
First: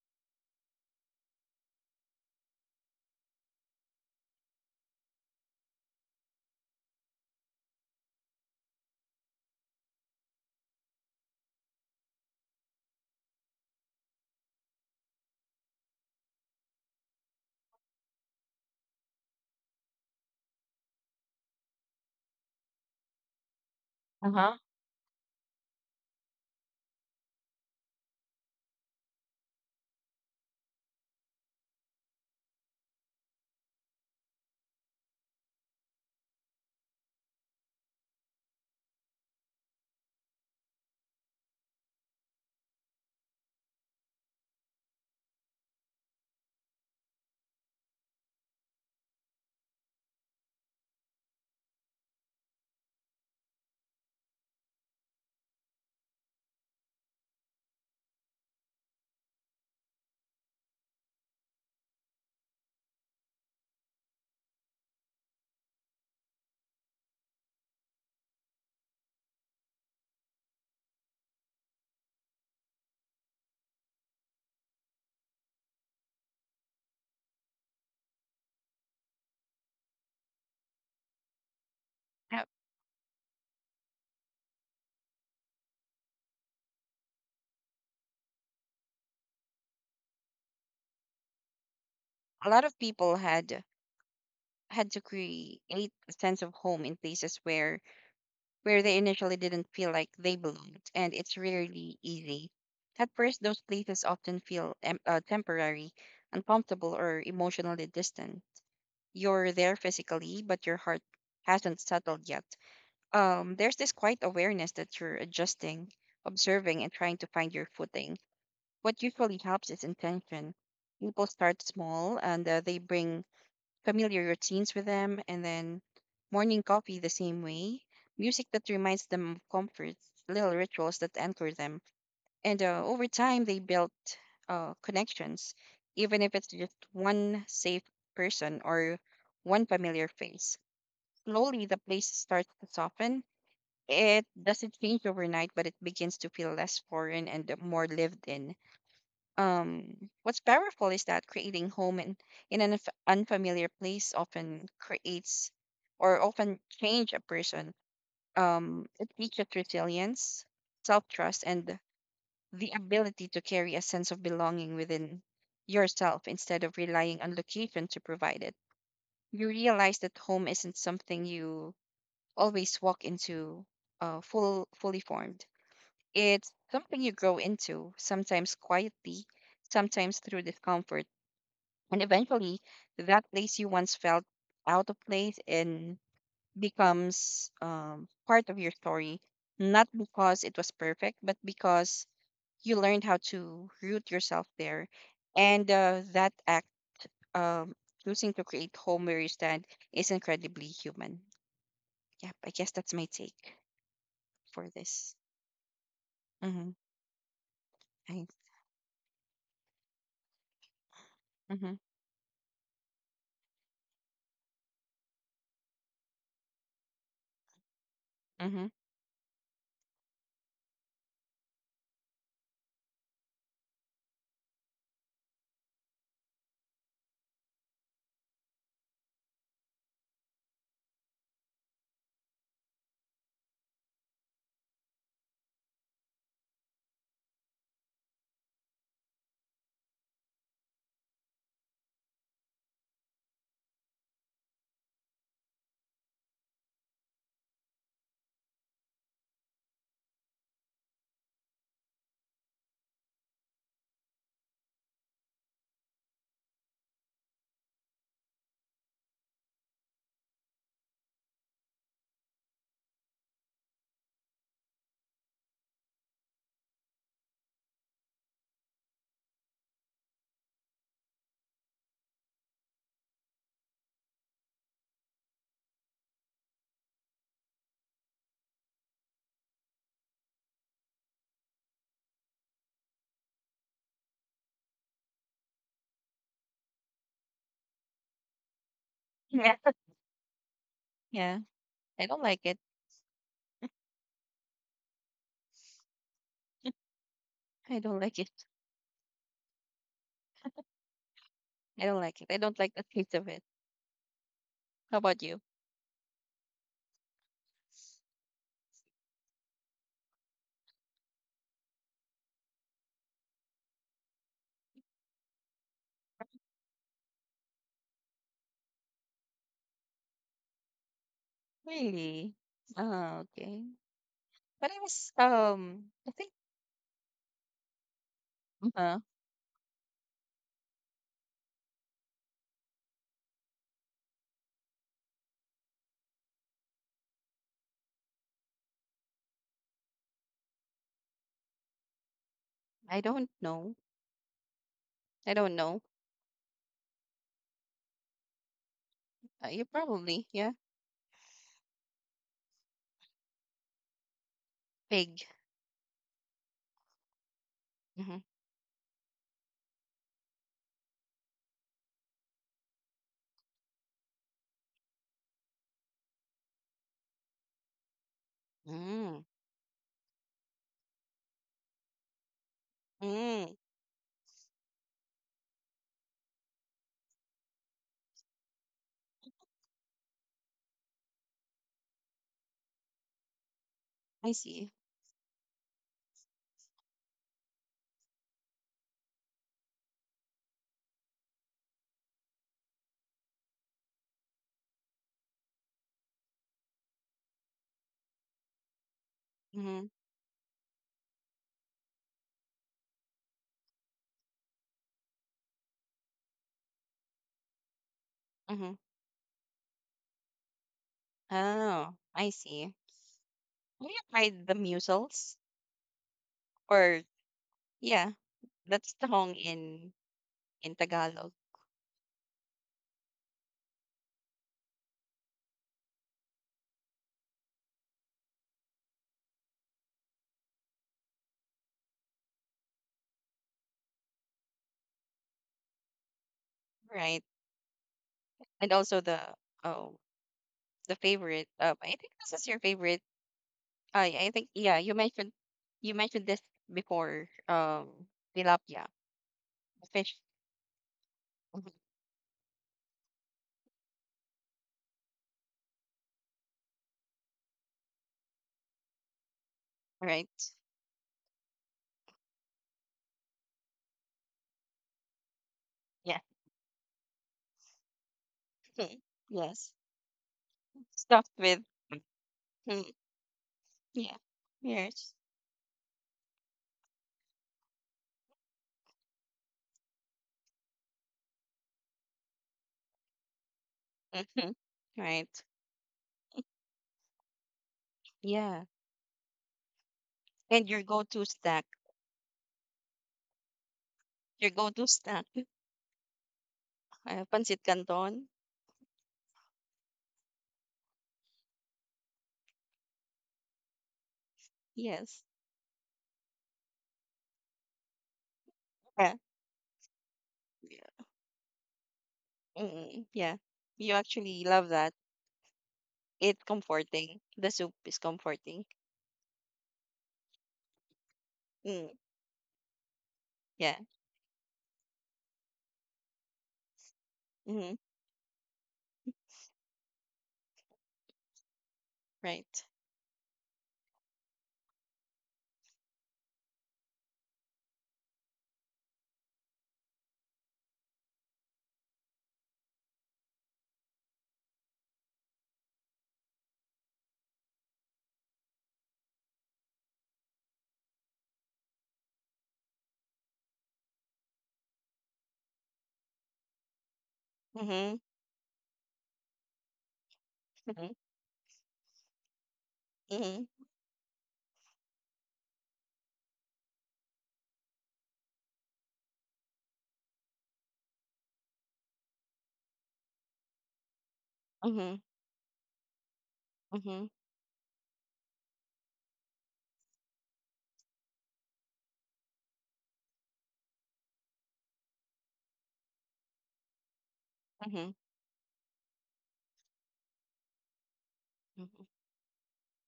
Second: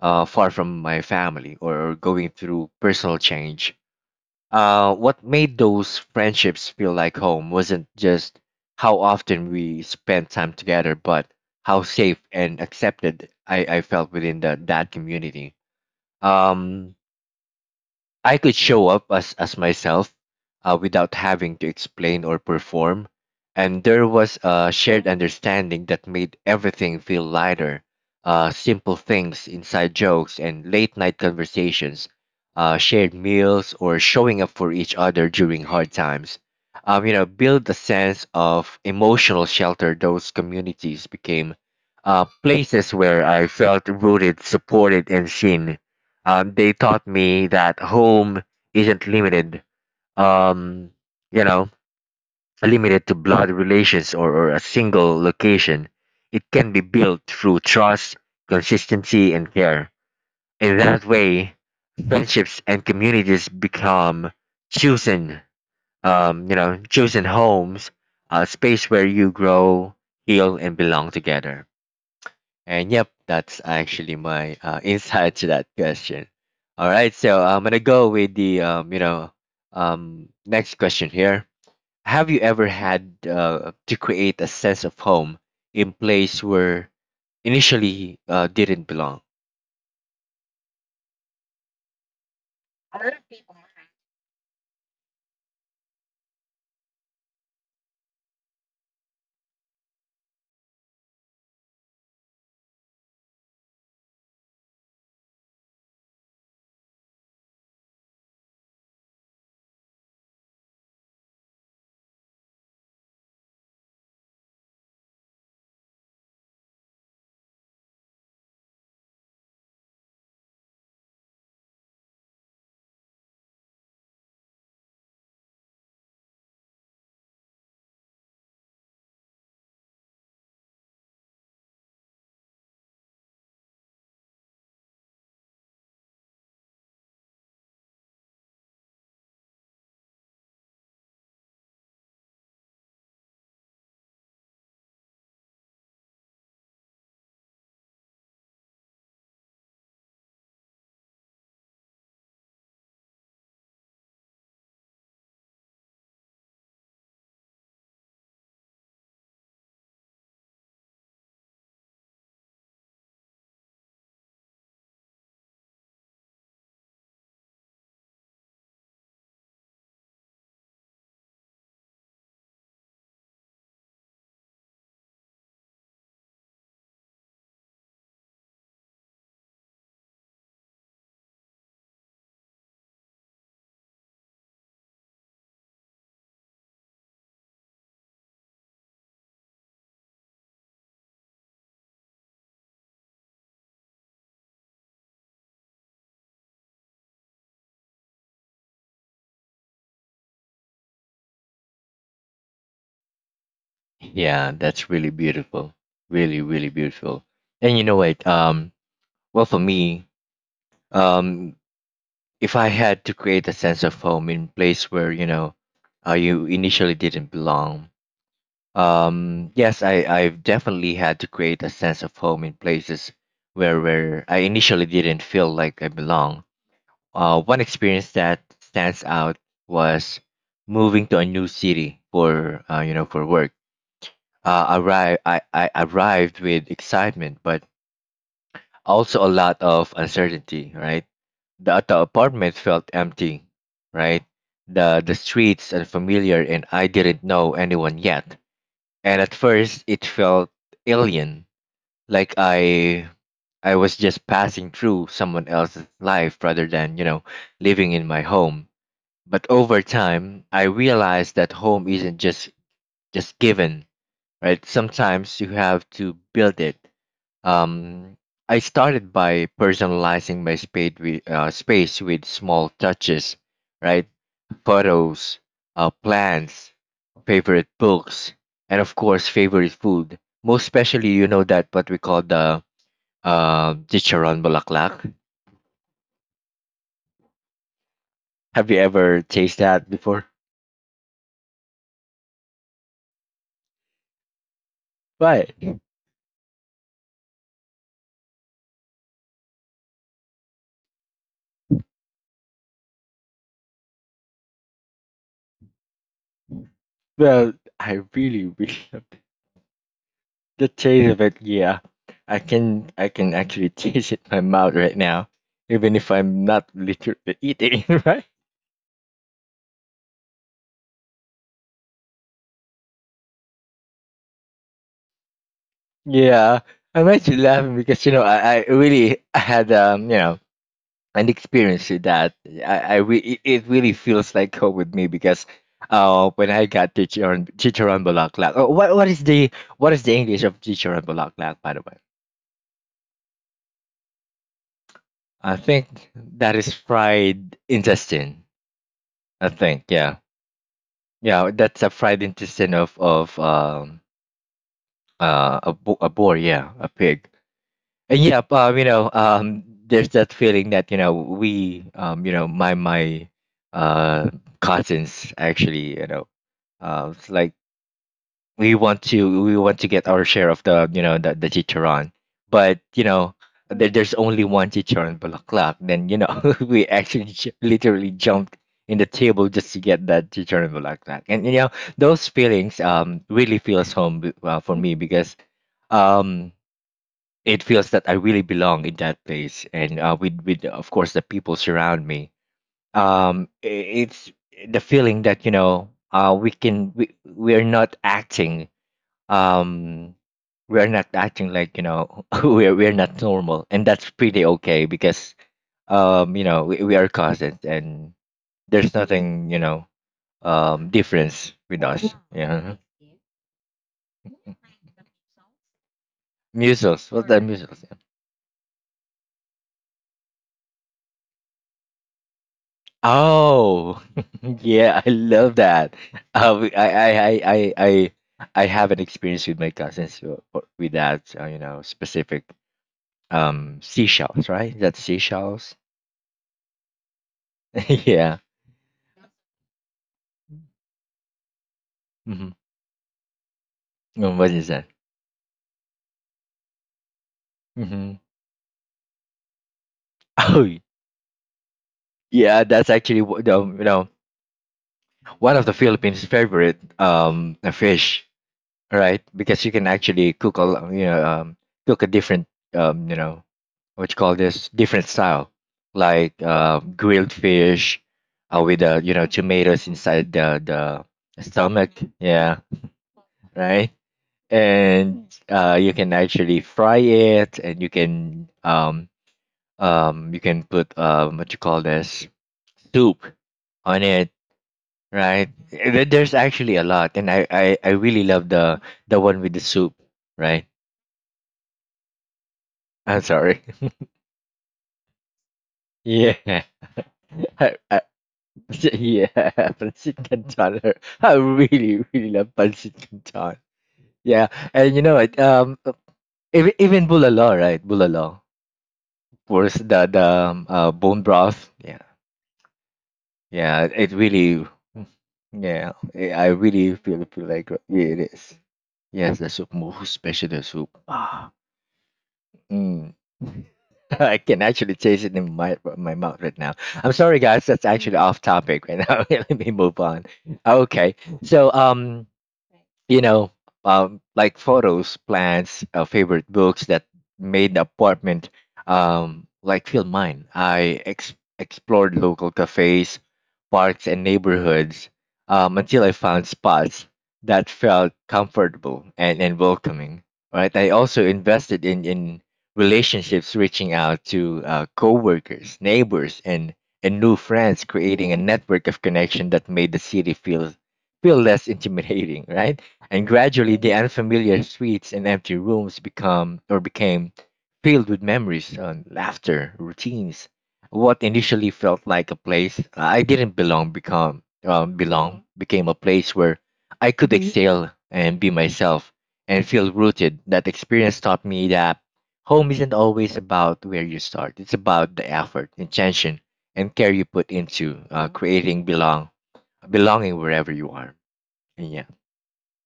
S1: far from my family or going through personal change. What made those friendships feel like home wasn't just how often we spent time together, but how safe and accepted I felt within that community. Um, I could show up as myself without having to explain or perform, and there was
S2: Uh-huh.
S1: a shared understanding that made everything feel lighter. Simple things, inside jokes, and late night conversations, shared meals, or showing up for each other during hard times. Build a sense of emotional shelter. Those communities became places where I felt rooted, supported, and seen. They taught me that home isn't limited, um, you know, limited to blood relations or a single location. It can be built through trust, consistency, and care. In that way, friendships and communities become chosen, chosen homes, a space where you grow, heal, and belong together. And yep, that's actually my (laughs) insight to that question. All right, so I'm gonna go with the next question here. Have you
S2: Uh,
S1: ever had to create a sense of home in place where initially didn't belong?
S2: a lot of people had to create a sense of home in places where they initially didn't feel like they belonged, and it's really easy. At first, those places often feel temporary, uncomfortable, or emotionally distant. You're there physically, but your heart hasn't settled yet. There's this quiet awareness that you're adjusting, observing, and trying to find your footing. What usually helps is intention. People start small, and they bring familiar routines with them, and then morning coffee the same way, music that reminds them of comfort, little rituals that anchor them. And over time, they built connections, even if it's just one safe person or one familiar face. Slowly, the place starts to soften. It doesn't change overnight, but it begins to feel less foreign and more lived in. Um, what's powerful is that creating home in an unfamiliar place often creates or often change a person. It teaches resilience, self-trust, and the ability to carry a sense of belonging within yourself instead of relying on location to provide it. You realize that home isn't something you always walk into fully formed. It's something you grow into, sometimes quietly, sometimes through discomfort, and eventually, that place you once felt out of place and becomes part of your story, not because it was perfect, but because you learned how to root yourself there. And that act, um, choosing to create home where you stand, is incredibly human. Yep, I guess that's my take
S1: Yeah,
S2: for
S1: that's really
S2: this.
S1: beautiful, really, really
S2: Mm-hmm.
S1: beautiful. And you know what?
S2: I,
S1: For me, um,
S2: mm-hmm,
S1: if I had to create a sense of home in place where you initially didn't belong,
S2: mm-hmm.
S1: Yes, I, I've definitely had to create a sense of home in places where I initially didn't feel like I belong. One experience that stands out was moving to a new city for, for work. I arrived with excitement, but also a lot of uncertainty, right? The apartment felt empty, right? The streets unfamiliar, and I didn't know anyone yet. And at first it felt alien, like I was just passing through someone else's life rather than living in my home. But over time I realized that home isn't just given, right? Sometimes you have to build it. um I started by personalizing my space with small touches, right? Photos, plans, favorite books, and of course favorite food. Most especially, you know that what we call the chicharon bulaklak. Have you ever
S2: Yeah.
S1: tasted that
S2: (laughs)
S1: before?
S2: Yeah, I don't like it.
S1: Right.
S2: I don't like it. I don't like it. I don't like the taste of it. How about you?
S1: Well, I really, really love (laughs) the taste of it. Yeah, I can actually (laughs) taste it in my mouth right now, even if I'm not literally eating. (laughs) Right?
S2: Really? Oh, okay. But I was, I think,
S1: Yeah. I'm actually laughing because you know I
S2: uh,
S1: really had and experience it that it really feels like home with me because when I got chicharon bulaklak. Oh, what is the English of chicharon bulaklak, by the way?
S2: I don't know. I don't
S1: I
S2: know.
S1: think that is fried intestine. I
S2: You
S1: think yeah.
S2: probably, yeah.
S1: Yeah, that's a fried intestine of
S2: Pig.
S1: a, a boar, yeah, a pig.
S2: Mm-hmm.
S1: And yeah, you know, there's that feeling that you know we, you know, my uh cousins actually, you know, it's like
S2: Mm.
S1: we want to get our share of the, you know, the chicharon, but you know
S2: Mm.
S1: there, there's only one chicharon bulaklak. Then you know (laughs) we actually literally jumped in the table just to get that chicharon bulaklak, and you know those feelings really feels home,
S2: I see.
S1: for me, because um it feels that I really belong in that place, and with of course the people surround me. um i- it's the feeling that you know we can we're not acting,
S2: Mm-hmm.
S1: um we're not acting like, you know, (laughs) we're not normal, and that's pretty okay because you know we are cousins, and
S2: Mm-hmm.
S1: there's nothing, you know, difference with
S2: Oh,
S1: us,
S2: I see.
S1: yeah.
S2: Have you tried the mussels? Or,
S1: Measles, what's that, measles?
S2: yeah, that's the in, in Tagalog,
S1: Oh, (laughs) yeah, I love that. Uh, I, I, I, I, I I have an experience with my cousins, with that, you know, specific seashells, right? Is that seashells?
S2: right?
S1: (laughs) Yeah.
S2: And also the, oh, the favorite. I think this is
S1: Mm-hmm.
S2: your favorite. I think,
S1: What is
S2: yeah,
S1: that?
S2: you mentioned this before,
S1: Mm-hmm.
S2: tilapia. Fish.
S1: Oh,
S2: Mhm.
S1: yeah, that's actually the, you know, one of the Philippines' favorite fish. Right? Because you can actually
S2: Right.
S1: cook you know, cook a different, you know, what you call this, different style,
S2: Yeah.
S1: like, grilled fish, with,
S2: Mhm.
S1: you know,
S2: Yes.
S1: tomatoes inside the
S2: Stuffed with.
S1: stomach, yeah,
S2: Mhm.
S1: right.
S2: Yeah. Yes.
S1: And you can actually fry it, and you can um, you can put, um, what you call this, soup on it,
S2: Hmm. Right.
S1: right? There's actually a lot, and I really love
S2: Yeah.
S1: the one with the soup, right?
S2: And your go-to snack.
S1: I'm sorry. (laughs)
S2: Your go-to snack.
S1: Yeah. (laughs)
S2: Pancit
S1: I, I,
S2: canton.
S1: (laughs) yeah, (laughs) pancit canton. (laughs) I really, really love pancit canton. Yeah, and you know
S2: Yes.
S1: what? Even bulalo, right? Bulalo,
S2: Yeah.
S1: of course, the
S2: Yeah.
S1: bone broth. Yeah,
S2: Mm, yeah.
S1: yeah.
S2: You
S1: It
S2: actually
S1: really,
S2: love that.
S1: yeah. I
S2: It's
S1: I really
S2: comforting.
S1: feel
S2: The soup
S1: like
S2: is
S1: it is.
S2: comforting.
S1: Yes, the soup, especially the soup.
S2: Mm,
S1: Mm.
S2: yeah.
S1: (laughs) I can actually taste it in my mouth right now. I'm sorry, guys.
S2: Mm-hmm.
S1: That's actually off topic right now. (laughs) Let me move on. Okay, so
S2: Right.
S1: you know, like photos, plants, favorite books that made the apartment like feel mine. I explored local cafes, parks, and neighborhoods until I found spots that felt comfortable and, welcoming. Right. I also invested in relationships, reaching out to coworkers, neighbors, and new friends,
S2: Mm-hmm.
S1: creating a network of connection that made the city feel
S2: Mm-hmm.
S1: less (laughs) intimidating, right? And
S2: Mm-hmm.
S1: gradually the unfamiliar streets and empty rooms become or became filled with memories, laughter, routines. What initially felt like a place I didn't belong become
S2: Mm-hmm.
S1: belong became a place where
S2: Mm-hmm.
S1: I could exhale and be myself and feel rooted. That experience taught me that home isn't always about where you start. It's about the effort, intention, and care you put into creating belonging wherever you are.
S2: Mm-hmm.
S1: Yeah.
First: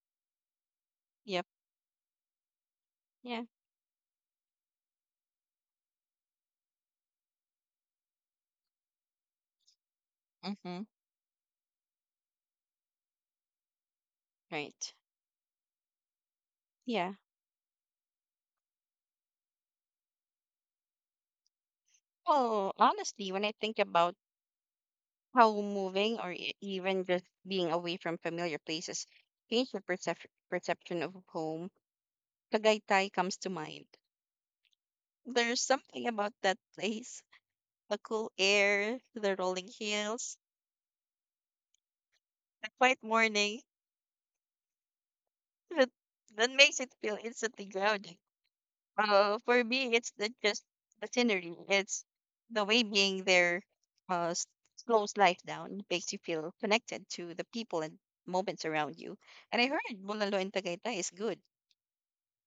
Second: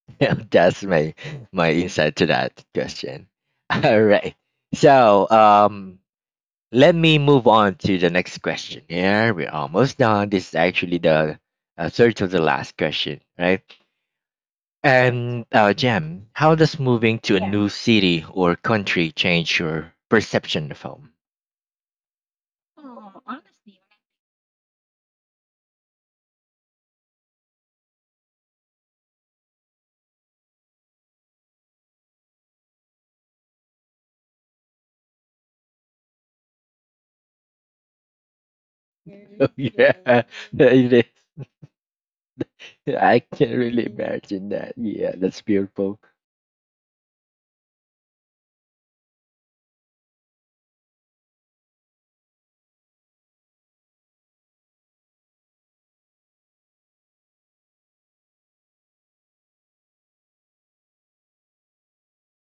S1: (laughs) Yeah, that's my
S2: Yep.
S1: insight to that question.
S2: Yeah.
S1: (laughs) All right. So um, let me move on to the next question. Yeah, we're almost done. This is
S2: Mm-hmm.
S1: actually the third to the last question, right?
S2: Right.
S1: And uh, Jem, how does
S2: Yeah.
S1: moving to a new city or country change your perception of home?
S2: Well, honestly, when I think about how moving or even just being away from familiar places changed the perception of home, Tagaytay comes to mind. There's something about that place, the cool air, the
S1: Oh, (laughs)
S2: rolling
S1: yeah,
S2: hills, the
S1: (laughs)
S2: quiet
S1: I can't
S2: morning
S1: really imagine that. Yeah, that's
S2: that,
S1: beautiful.
S2: that makes it feel instantly grounding. For me, it's the, just the scenery. It's the way being there uh, s- slows life down, makes you feel connected to the people and moments around you. And I heard Bulalo and Tagaytay is good.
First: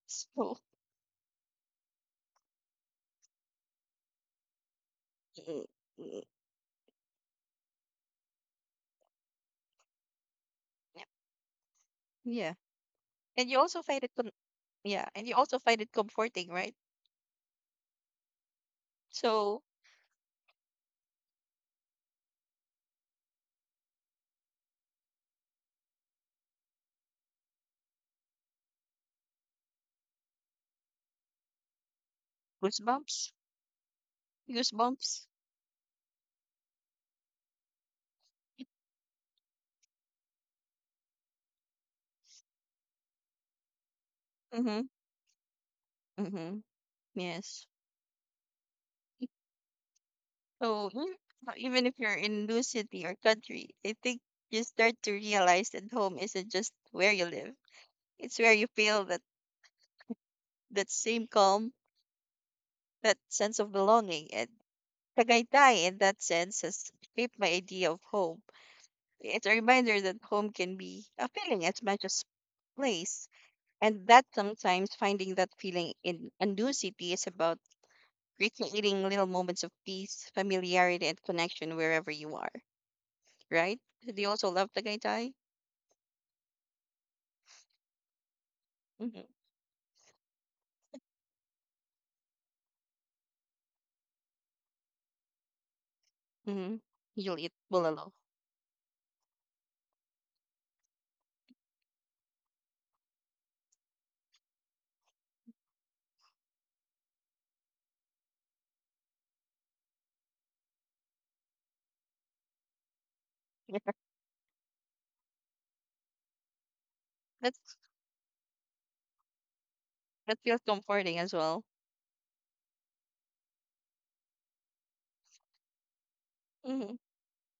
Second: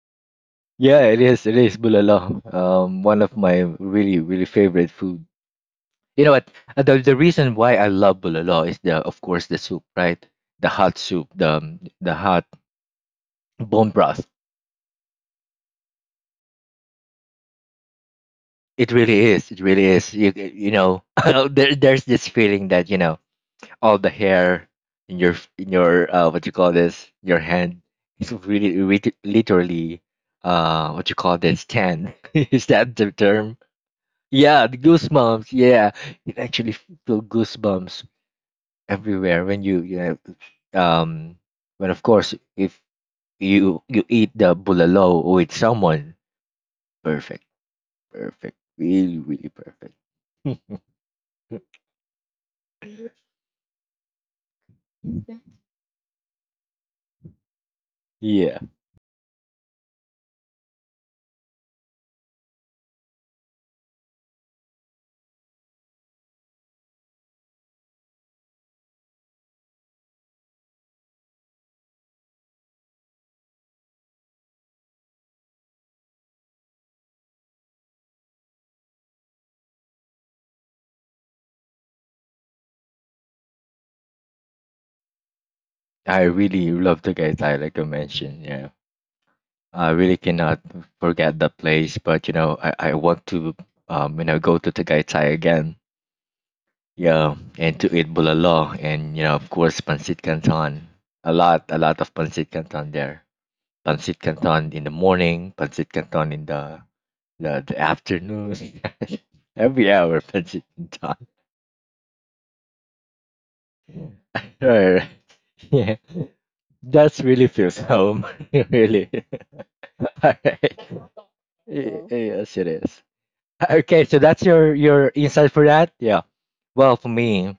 S2: So,
S1: Yeah, it is. It is bulalo. One of my really, really favorite food.
S2: mm, mm,
S1: You know what? Uh, the reason why I love bulalo is the, of course, the soup, right? The hot soup, the hot
S2: yeah. And you also
S1: bone
S2: find it,
S1: broth.
S2: yeah, and you also find it comforting, right?
S1: It really is. It
S2: So,
S1: really is. You know, (laughs) there, there's this feeling that you know all the hair in your what you call this your hand is really, really literally what you call this tan. (laughs) Is that the
S2: goosebumps,
S1: term? Yeah, the
S2: goosebumps.
S1: goosebumps. Yeah, it actually feel goosebumps everywhere when you know um when of course if you eat the
S2: Mm-hmm.
S1: bulalo with someone,
S2: Mm-hmm.
S1: perfect,
S2: Yes.
S1: perfect, really really perfect. (laughs)
S2: So you know, even if you're in new city or country, I think you start to realize that home isn't just where you live. It's where
S1: Yeah,
S2: you feel that same calm, that sense of belonging, and Tagaytay in that sense has shaped my idea of home. It's a reminder that home can be a feeling as much as place, and that sometimes finding that feeling in a new city is about recreating little moments of peace, familiarity, and connection wherever you are. Right? Do you also love Tagaytay?
S1: I really love the guys I like I mentioned. Yeah,
S2: Hmm.
S1: I really cannot forget the place, but you know I want to you know go to Tagaytay again.
S2: Hmm.
S1: Yeah,
S2: You'll eat
S1: and to
S2: bulalo.
S1: eat
S2: (laughs)
S1: bulalo and, you know, of course, pancit canton. A lot of pancit canton there. Pancit canton in the morning, pancit canton in the the afternoon. (laughs) Every hour, pancit canton. (laughs)
S2: Yeah,
S1: Right. Yeah, that's (laughs) really
S2: that's
S1: feels home. (laughs) Really. (laughs) All
S2: that feels
S1: right.
S2: comforting as well.
S1: Yes, it is. Okay, so that's your insight for that. Yeah.
S2: Mm-hmm.
S1: Well, for me,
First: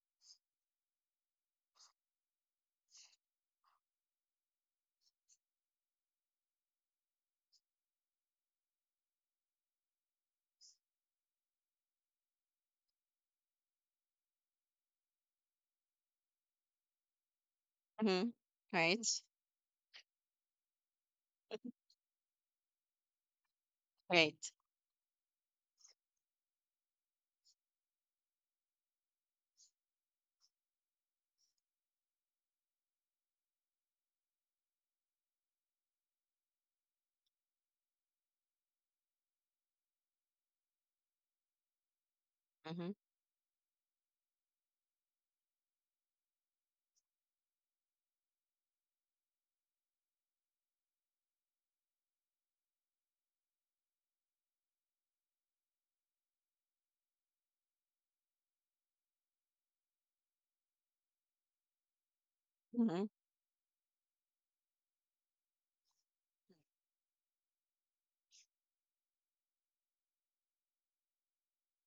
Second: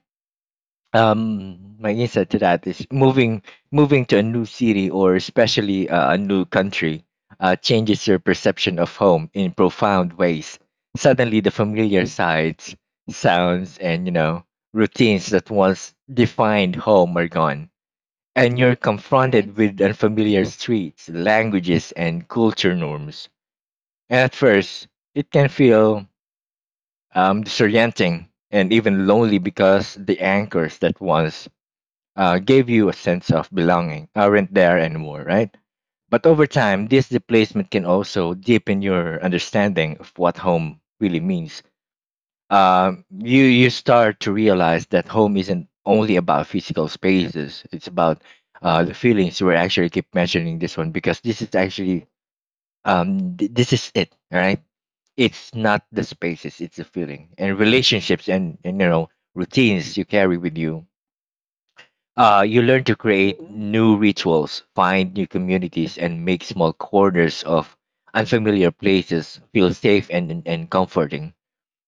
S1: um, my insight to that is moving to a new city, or especially a new country, changes your perception of home in profound ways. Suddenly the familiar sights, sounds, and you know routines that once defined home are gone,
S2: Mm-hmm.
S1: and you're
S2: Right.
S1: confronted with unfamiliar streets, languages, and culture norms, and at
S2: Right.
S1: first it can feel disorienting and even lonely because the anchors that once gave you a sense of belonging aren't there anymore, right? But over time, this displacement can also deepen your understanding of what home really means.
S2: Mm-hmm.
S1: You you start to realize that home isn't only about physical spaces; it's about the feelings. We actually keep mentioning this one because this is actually this is it, all right? It's not the spaces; it's the feeling and relationships and, you know routines you carry with you, you learn to
S2: Mm-hmm.
S1: create new rituals, find new communities, and make small corners of unfamiliar places feel safe and, and comforting.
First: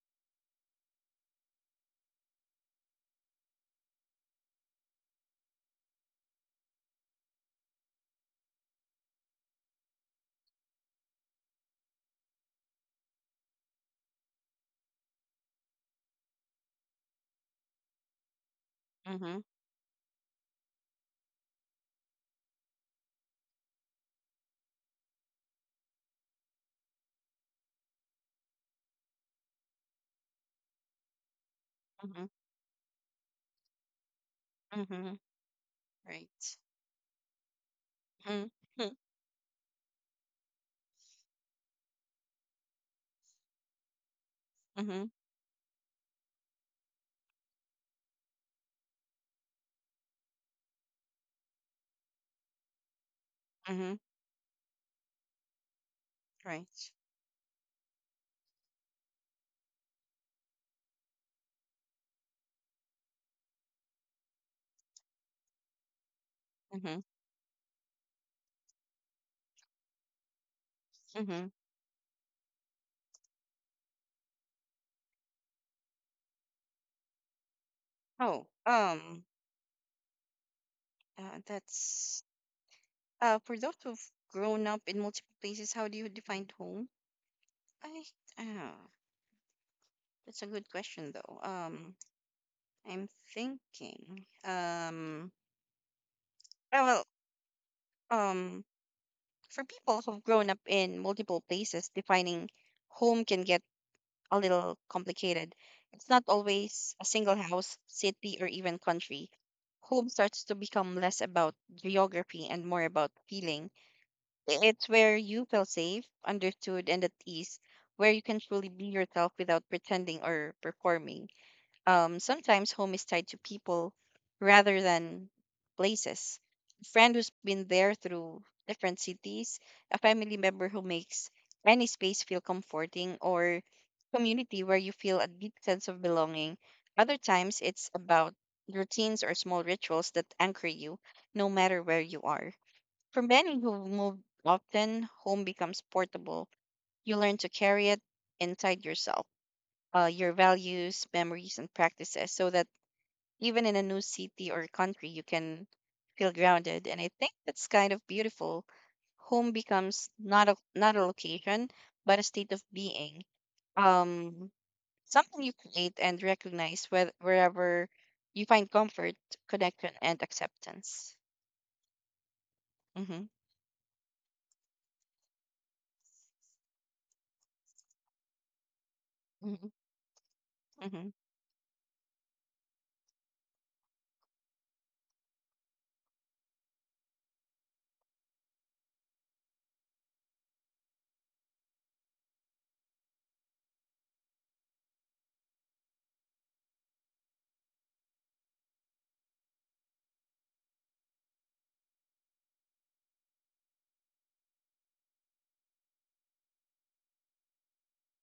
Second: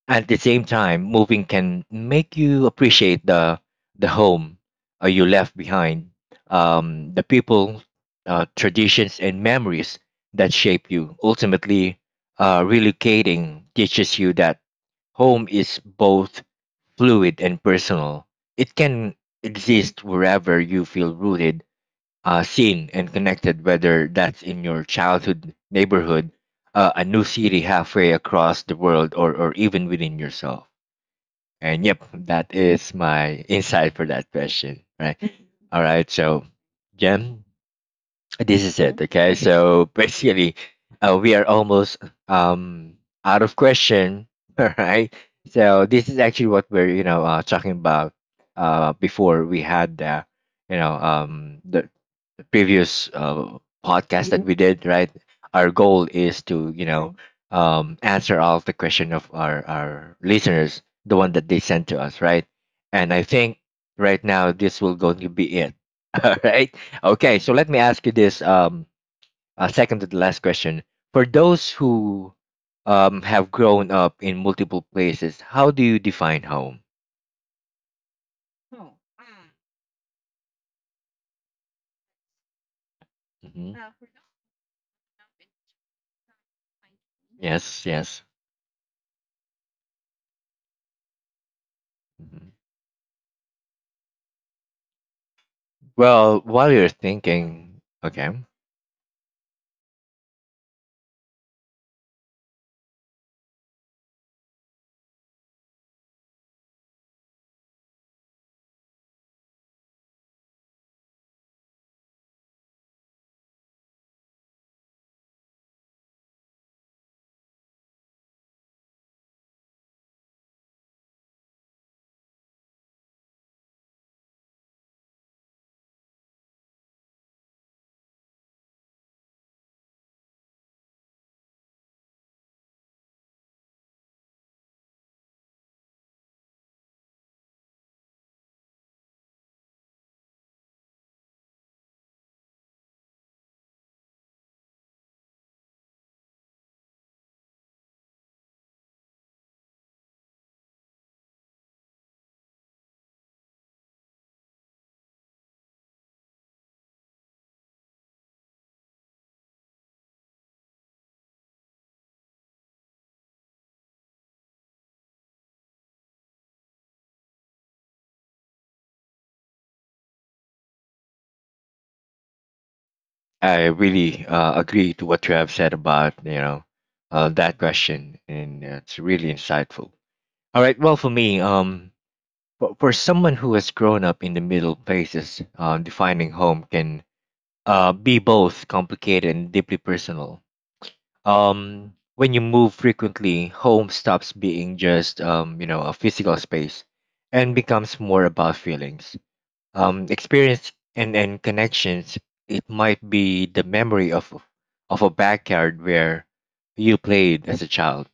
S1: At the same time, moving can make you appreciate the home, you left behind, the people, traditions, and memories that shape you. Ultimately, relocating teaches you that home is both fluid and personal. It can
S2: Mm-hmm.
S1: exist wherever you feel rooted, seen, and connected, whether that's in your childhood neighborhood, a new city halfway across the world, or, even within yourself. And yep,
S2: Mm-hmm.
S1: that is my insight for that question.
S2: Mm-hmm.
S1: Right. All right. So,
S2: Right.
S1: Jem, this is
S2: Mm-hmm.
S1: it. Mhm. Okay. So basically, we are almost um out of question. (laughs) All
S2: Mm-hmm.
S1: right. So this is actually what we're you know talking about uh, before we had the you know the previous
S2: Mm-hmm.
S1: podcast that Mhm. we did, right? Our goal is to, you
S2: Right.
S1: know, answer all the question of our, listeners, the one that they sent to us, right? And I think right now this will going to be it. (laughs) All right.
S2: Mm-hmm.
S1: Okay. So let me ask you this second to the last question. For
S2: Mm-hmm.
S1: those who have grown up in multiple places, how do you define home?
S2: Oh, that's for
S1: Mhm.
S2: those who've grown up in multiple places, how do you define home?
S1: Yes,
S2: I
S1: yes.
S2: uh that's a good question though.
S1: Mhm.
S2: I'm thinking.
S1: Well, while you're
S2: Well,
S1: thinking, okay.
S2: um, for people who've grown up in multiple places, defining home can get a little complicated. It's not always a single house, city, or even country. Home starts to become less about geography and more about feeling. It's where you feel safe, understood, and at ease, where you can truly be yourself without pretending or performing. Sometimes home is tied to people rather than places. A friend who's been there through different cities, a family member who makes any space feel comforting, or community where you feel a deep sense of belonging. Other times, it's about routines or small rituals that anchor you no matter where you are. For many who move often, home becomes portable. You learn to carry it inside yourself, your values, memories, and practices, so that even in a new city or country, you can feel grounded. And I think that's kind of beautiful. Home becomes not a location, but a state of being. Um, Something you create and recognize wherever you find comfort, connection, and acceptance. Mm-hmm.
S1: I really agree to what you have said about you know that question, and it's really
S2: Mm-hmm.
S1: insightful. All right, well,
S2: Mm-hmm.
S1: for me, for someone who has grown up in the middle places, defining home can be both complicated and deeply personal. When you move frequently, home stops being just you know, a physical space, and becomes more about feelings experience and, connections. It might be the memory of a backyard where you played as a child,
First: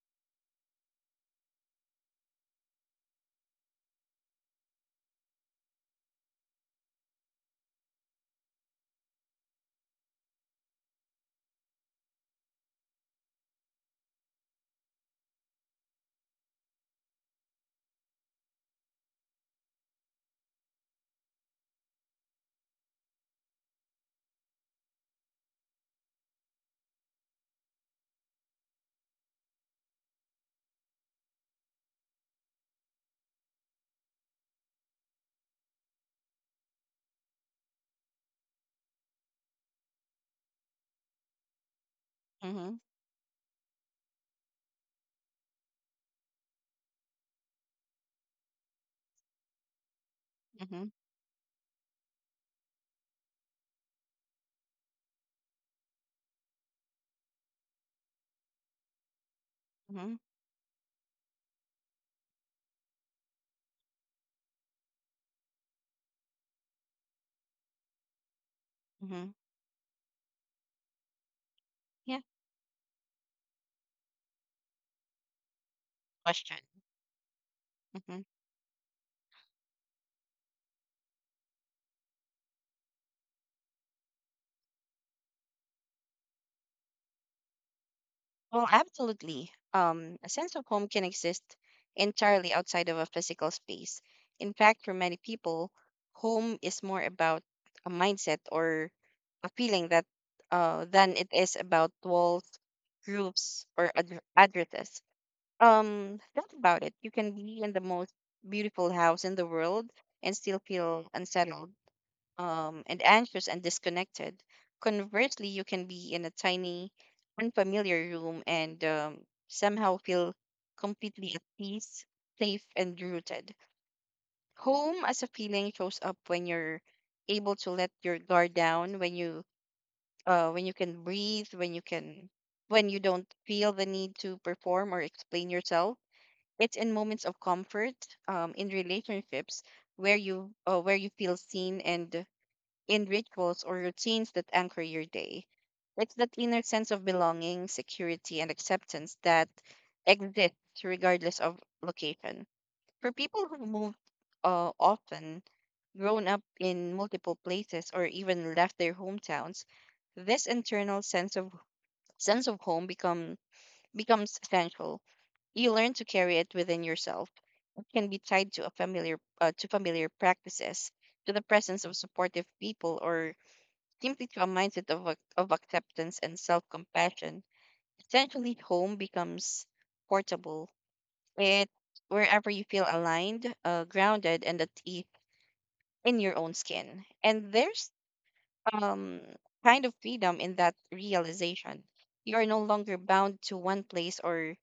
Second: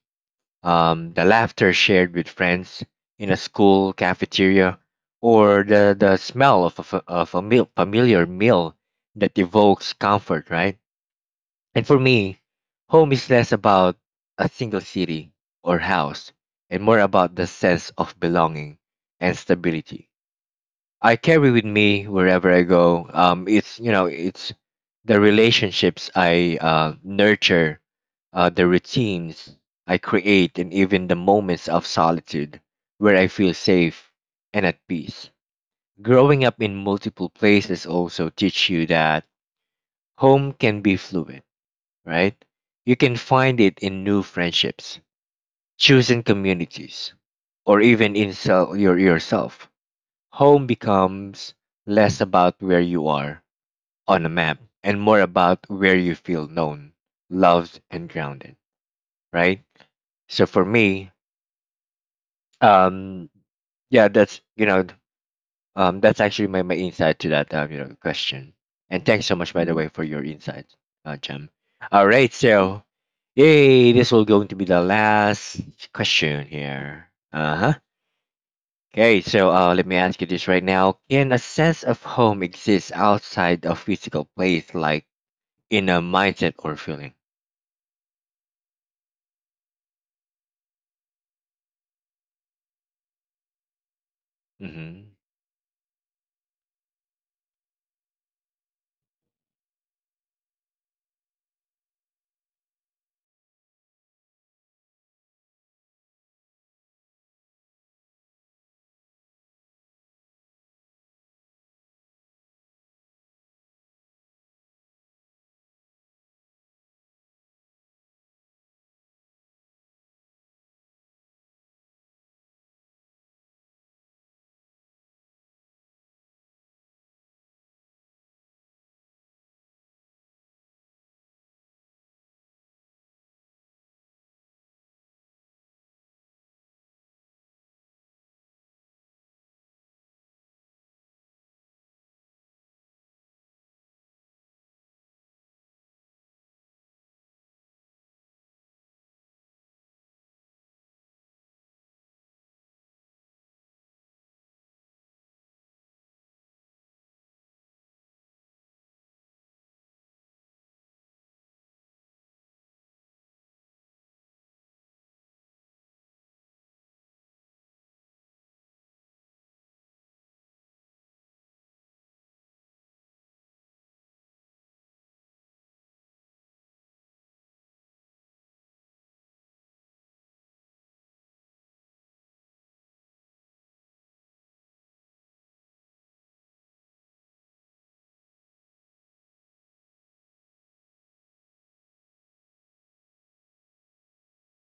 S1: the laughter shared with friends in a school cafeteria, or the, smell of a, of a meal, familiar meal that evokes comfort, right? And for me, home is less about a single city or house and more about the sense of belonging and stability I carry with me wherever I go. It's you know, it's the relationships I nurture, the routines I create, and even the moments of solitude where I feel safe and at peace. Growing up in multiple places also teach you that home can be fluid, right? You can find it in new friendships, choosing communities, or even in your yourself. Home
S2: Mm-hmm.
S1: becomes less about where you are on a map and more about where you feel known, loved, and grounded, right?
S2: Mm-hmm.
S1: So for me, um, yeah, that's actually my insight to that question. And thanks
S2: Mm-hmm.
S1: so much, by the way, for your insight, Jem. All
S2: Yeah.
S1: right, so yay, this will going to be the last question
S2: Question.
S1: here. Uh huh.
S2: Mm-hmm.
S1: Okay, so let me ask you this right now. Can a sense of home exist outside of physical place, like in a mindset or feeling?
S2: Well, absolutely. A sense of home can exist entirely outside of a physical space. In fact, for
S1: Hmm.
S2: many people, home is more about a mindset or a feeling that than it is about walls, roofs, or addresses. Think about it. You can be in the most beautiful house in the world and still feel unsettled, and anxious and disconnected. Conversely, you can be in a tiny, unfamiliar room and somehow feel completely at peace, safe, and rooted. Home as a feeling shows up when you're able to let your guard down, when you can breathe, when you don't feel the need to perform or explain yourself. It's in moments of comfort, in relationships where you feel seen, and in rituals or routines that anchor your day. It's that inner sense of belonging, security, and acceptance that exists regardless of location. For people who've moved often, grown up in multiple places, or even left their hometowns, this internal sense of home becomes essential. You learn to carry it within yourself. It can be tied to a familiar to familiar practices, to the presence of supportive people, or simply to a mindset of, of acceptance and self compassion. Essentially, home becomes portable. It wherever you feel aligned, grounded, and at ease in your own skin. And there's um kind of freedom in that realization. You are no longer bound to one place or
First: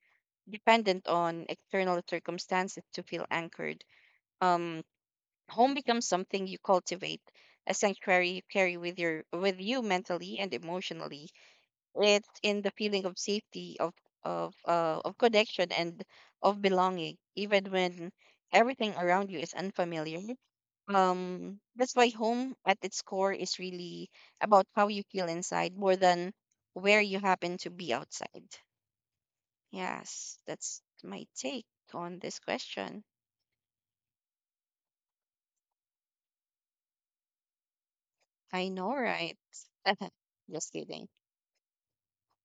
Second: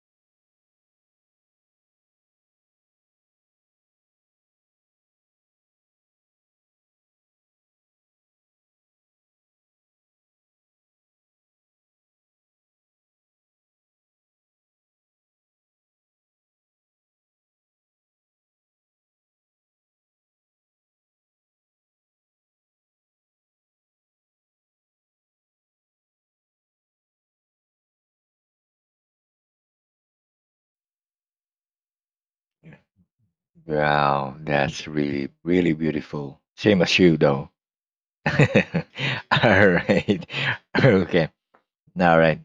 S2: dependent on external circumstances to feel anchored. Um, Home becomes something you cultivate, a sanctuary you carry with you mentally and emotionally. It's in the feeling of safety, of of connection, and of belonging, even when everything around you is unfamiliar. That's why home at its core is really about how you feel inside more than where you happen to be outside. Yes, that's my take on this question.
S1: Wow, that's really, really beautiful. Same as you, though. (laughs) All
S2: I know, right? (laughs)
S1: right.
S2: Just
S1: (laughs)
S2: kidding.
S1: Okay. All right.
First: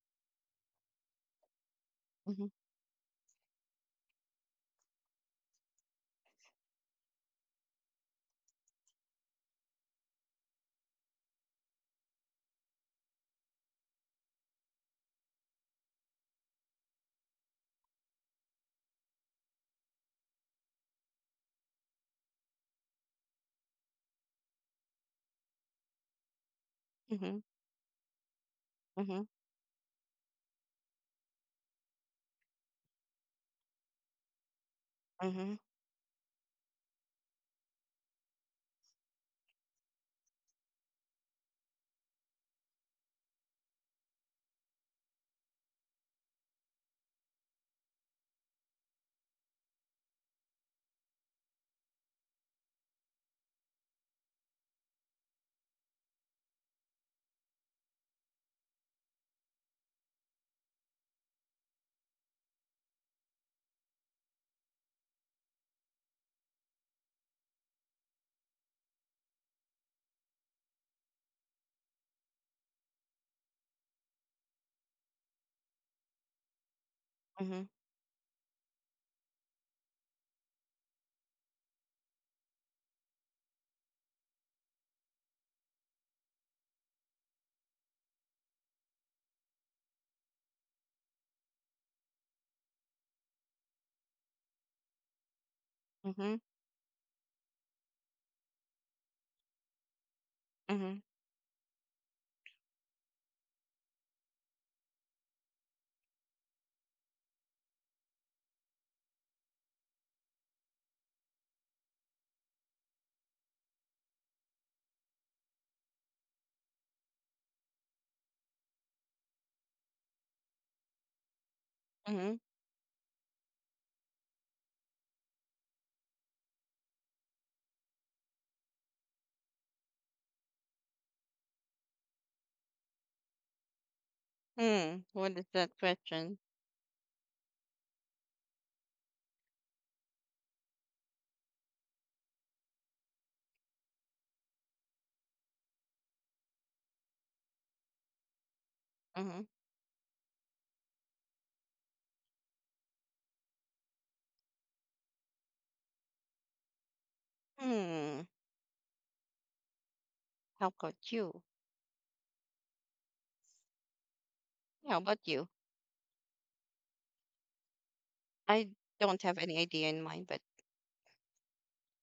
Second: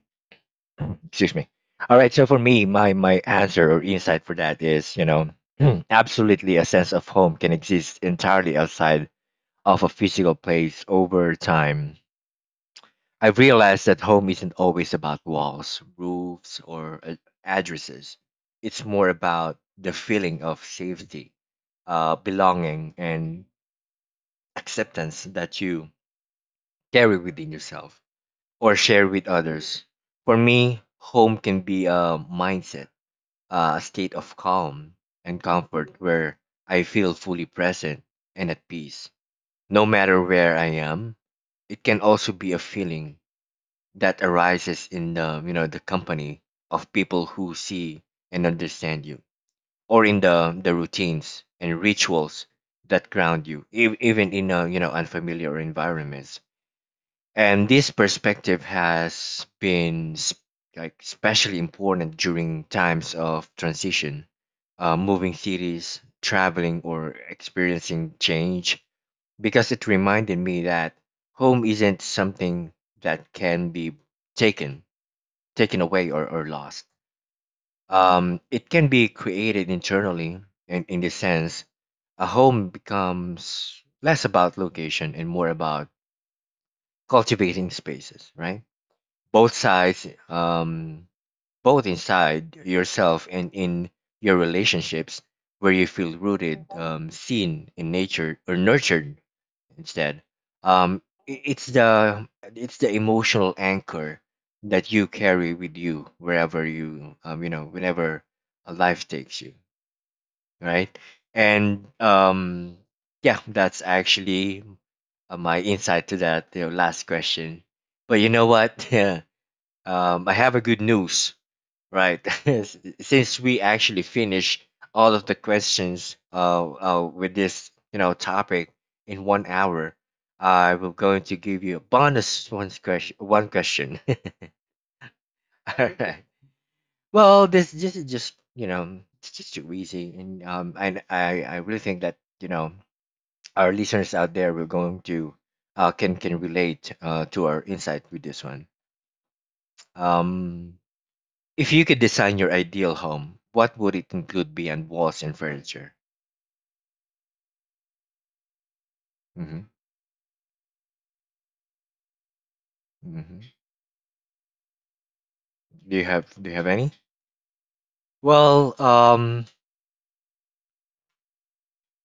S1: Excuse me. All right. So for
S2: Mm-hmm,
S1: me, my answer or insight for that is, (clears throat) absolutely a sense of home can exist entirely outside of a physical place. Over time I've realized that home isn't always about walls, roofs, or addresses. It's more about the feeling of safety, belonging, and acceptance that you carry
S2: mm-hmm,
S1: within yourself or share with others. For me, home can be a mindset, a state of calm and
S2: mm-hmm,
S1: comfort where I feel fully present and at peace, no matter where I am. It can also be a feeling that arises in the the company of people who see and understand you, or in the routines and rituals that ground you, even in a you know unfamiliar environments. And this perspective has been especially important during times of transition, moving cities, traveling, or experiencing change, because it reminded me that home isn't something that can be taken taken away, or lost.
S2: mm-hmm,
S1: It can be created internally, and in this sense, a home becomes less about location and more about cultivating spaces, right? Both sides, both inside yourself and in your relationships, where you
S2: mm-hmm,
S1: feel
S2: mm-hmm, mm-hmm.
S1: rooted, seen, and nature or nurtured instead. Um,
S2: Hmm.
S1: it's the emotional anchor that you carry with you wherever you you know whenever life takes you, right? And yeah, that's actually my insight to that. The last question, but you know what? (laughs) Um, I have a good news.
S2: Hmm hmm hmm
S1: Right.
S2: hmm hmm
S1: (laughs) Since we actually finished all of the questions with this topic in 1 hour, I will going to give you a bonus one question. One question. (laughs)
S2: hmm hmm. Whats that
S1: All right.
S2: question?
S1: Well, this is just it's just too easy, and I really think that you know our listeners out there will going to can relate to our insight with this one.
S2: Mhm.
S1: Um, If you could design your ideal home, what would it include beyond walls and furniture?
S2: Hmm,
S1: Hmm.
S2: how about you?
S1: Hmm.
S2: How about you?
S1: Do you have any?
S2: I
S1: Well,
S2: don't have any idea in mind, but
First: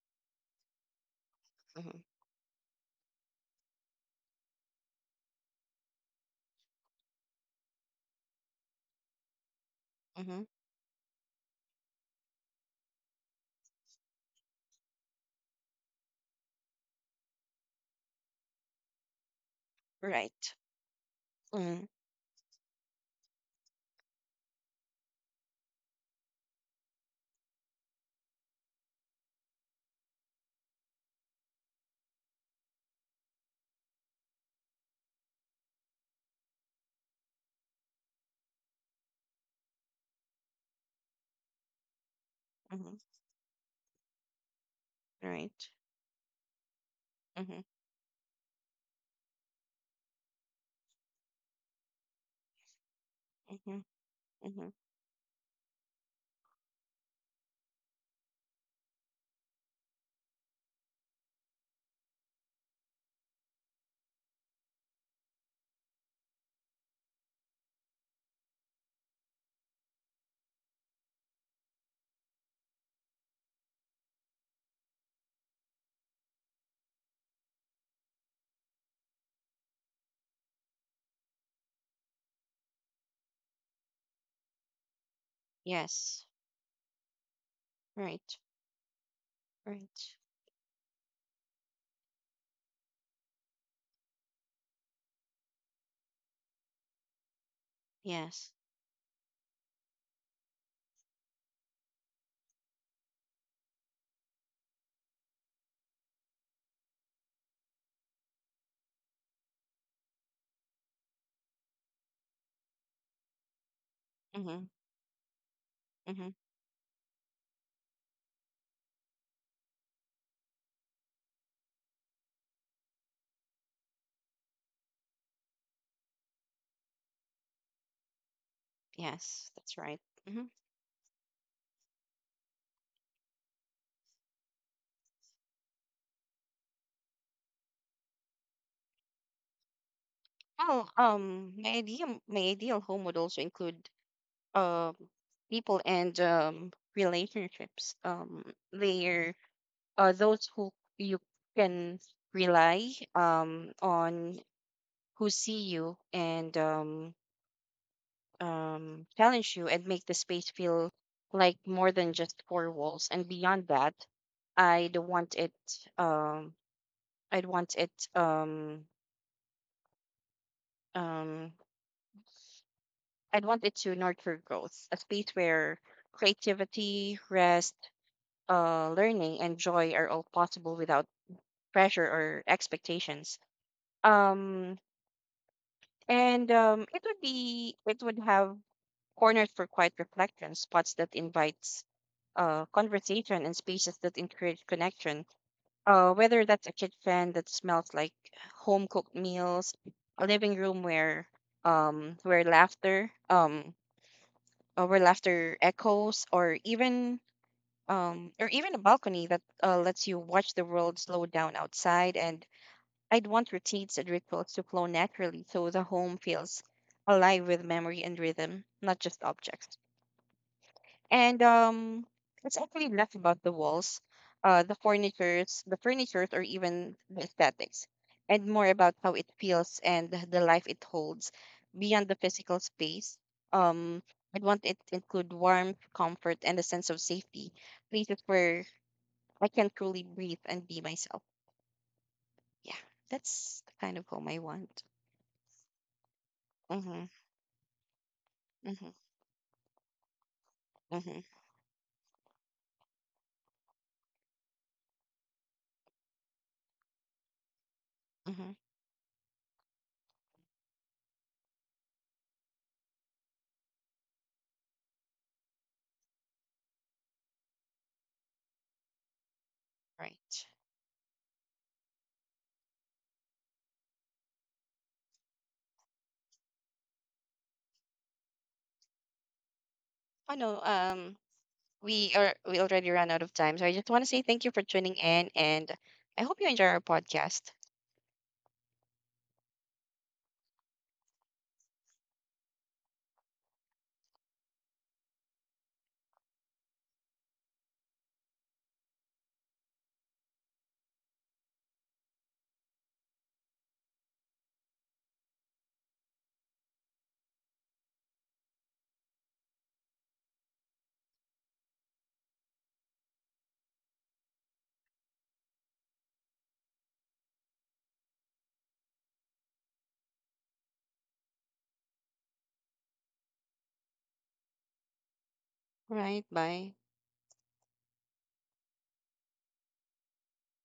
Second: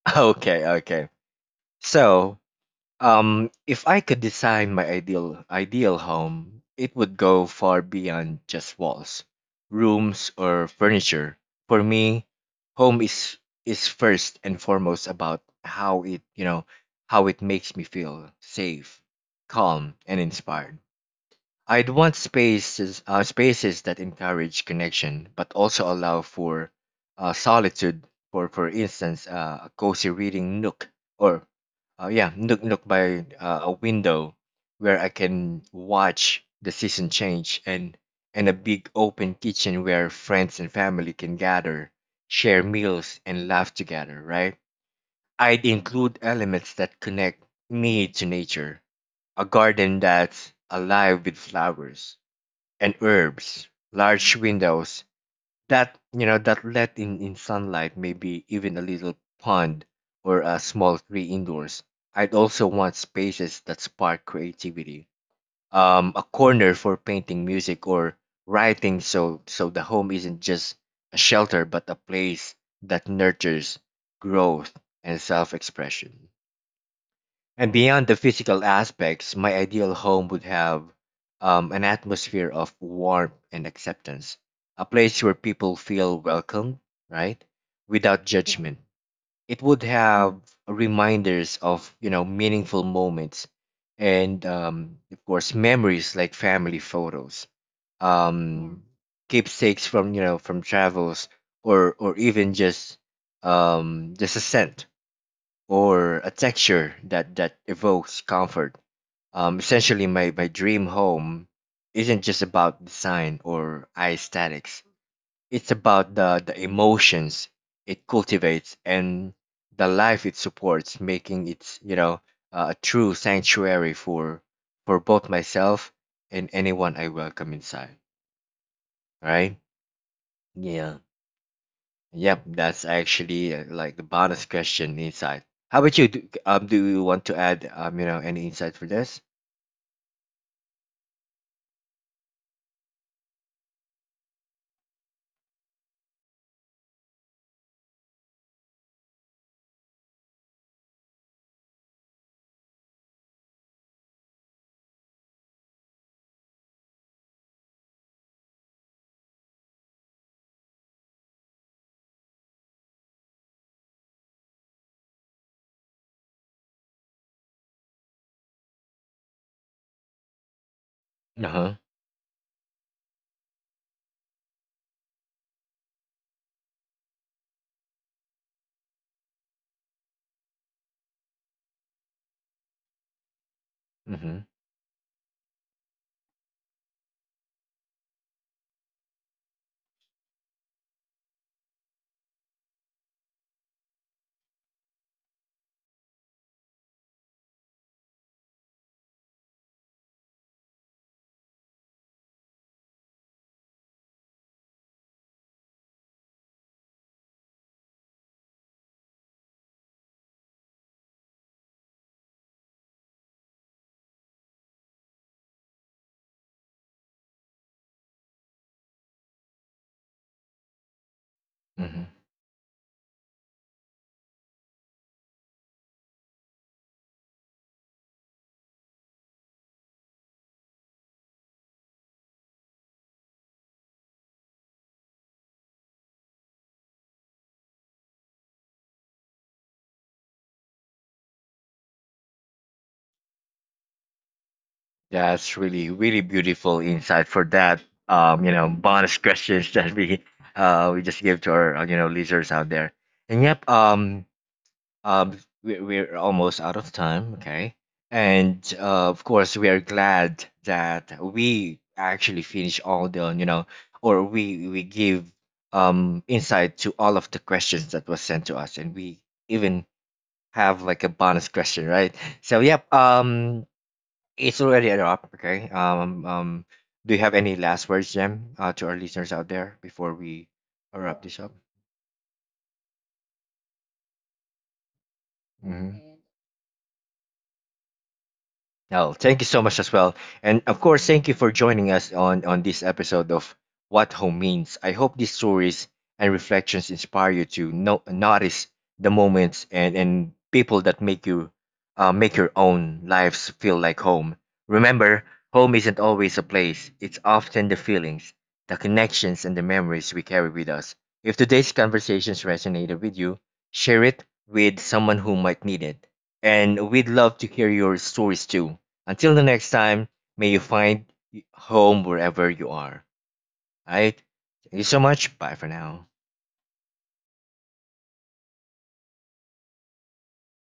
S1: (laughs) okay, okay.
S2: mhm,
S1: So, if I could design my ideal home, it would go far beyond just walls, rooms,
S2: mhm,
S1: or furniture. For me, home is first and foremost about how it makes me feel safe, calm, and
S2: right.
S1: inspired.
S2: Mhm,
S1: I'd want spaces, spaces that encourage connection but also allow for solitude. For instance, a cozy reading nook, or yeah nook by a window where I can watch the season change, and a big open kitchen where friends and family can gather, share
S2: mhm,
S1: meals, and laugh together. Right. I'd
S2: right.
S1: include elements that connect
S2: Mhm,
S1: me to nature, a garden that's alive with flowers and herbs,
S2: mhm,
S1: large
S2: mhm.
S1: windows that that let in sunlight, maybe even a little pond or a small tree indoors. I'd also want spaces that spark creativity. A corner for painting, music, or writing, so the home isn't just a shelter but a place that nurtures growth and self-expression. And beyond the physical aspects, my ideal home would have an atmosphere of warmth and acceptance, a place where people feel
S2: Yes,
S1: welcome, right? Without
S2: right,
S1: judgment. It would
S2: right.
S1: have reminders of, meaningful moments and, of course, memories, like family photos,
S2: Yes.
S1: um, keepsakes from, from travels, or even just a scent or a texture that evokes comfort. Essentially, my dream home isn't just about design or
S2: Mhm,
S1: aesthetics. It's about
S2: mhm.
S1: the emotions it cultivates and the life it supports, making it a true sanctuary for both myself and anyone I welcome inside. All
S2: Yes,
S1: right?
S2: that's right. Mhm.
S1: Yeah. Yep, that's actually like the bonus question inside. How about you? Do, do you want to add any insight for this?
S2: Well, my ideal home would also include um people and relationships. They're those who you can rely on, who see you and challenge you and make the space feel like more than just four walls. And beyond that, I'd want it. Um, I'd want it.
S1: Uh
S2: Um,
S1: huh.
S2: I'd want it to nurture growth, a space where creativity, rest, learning, and joy are all possible without pressure or expectations.
S1: Mhm.
S2: Um, and it would be. It would have cornered for quiet reflection, spots that invites conversation, and spaces that encourage connection. Whether that's a kitchen that smells like home cooked meals, a living room where um where laughter um where laughter echoes, or even a balcony that lets you watch the world slow down outside. And I'd want routines and rituals to flow naturally, so the home feels alive with memory and rhythm, not just objects. And
S1: Mhm.
S2: it's actually less about the walls, the furnitures, or even the aesthetics, and more about how it feels and the life it holds beyond the physical space. Um, I'd want it to include warmth, comfort, and a sense of safety, places where I can truly breathe and be myself. Yeah, that's the kind of home I want.
S1: That's really really beautiful
S2: Mm-hmm,
S1: insight for that. You know,
S2: mm-hmm,
S1: bonus questions that we just
S2: mm-hmm,
S1: gave to our listeners out there. And yep, uh, we're almost out of time, okay?
S2: mm-hmm.
S1: And of course, we are glad that we actually finish all the, or we give insight to all of the questions that was sent to us, and we even
S2: Right.
S1: have like a bonus question, right? So, yep, it's already a wrap, okay? Do you have any last words, Jem, to our listeners out there before
S2: Oh
S1: we
S2: no.
S1: wrap this up?
S2: We already ran out of time. So I just want to say thank you for tuning in, and
S1: Hmm.
S2: I hope you enjoy our podcast.
S1: Oh, thank you so much as well. And of course, thank you for joining us on this episode of What Home Means. I hope these stories and reflections inspire you to no, notice the moments and people that make you make your own lives feel like home. Remember, home isn't always a place. It's often the feelings, the connections, and the memories we carry with us. If today's conversations resonated with you, share it with someone who might need it. And we'd love to hear your stories too. Until the next time, may you find home wherever you are. All right. Thank you so much. Bye for
S2: All
S1: now.
S2: right, bye.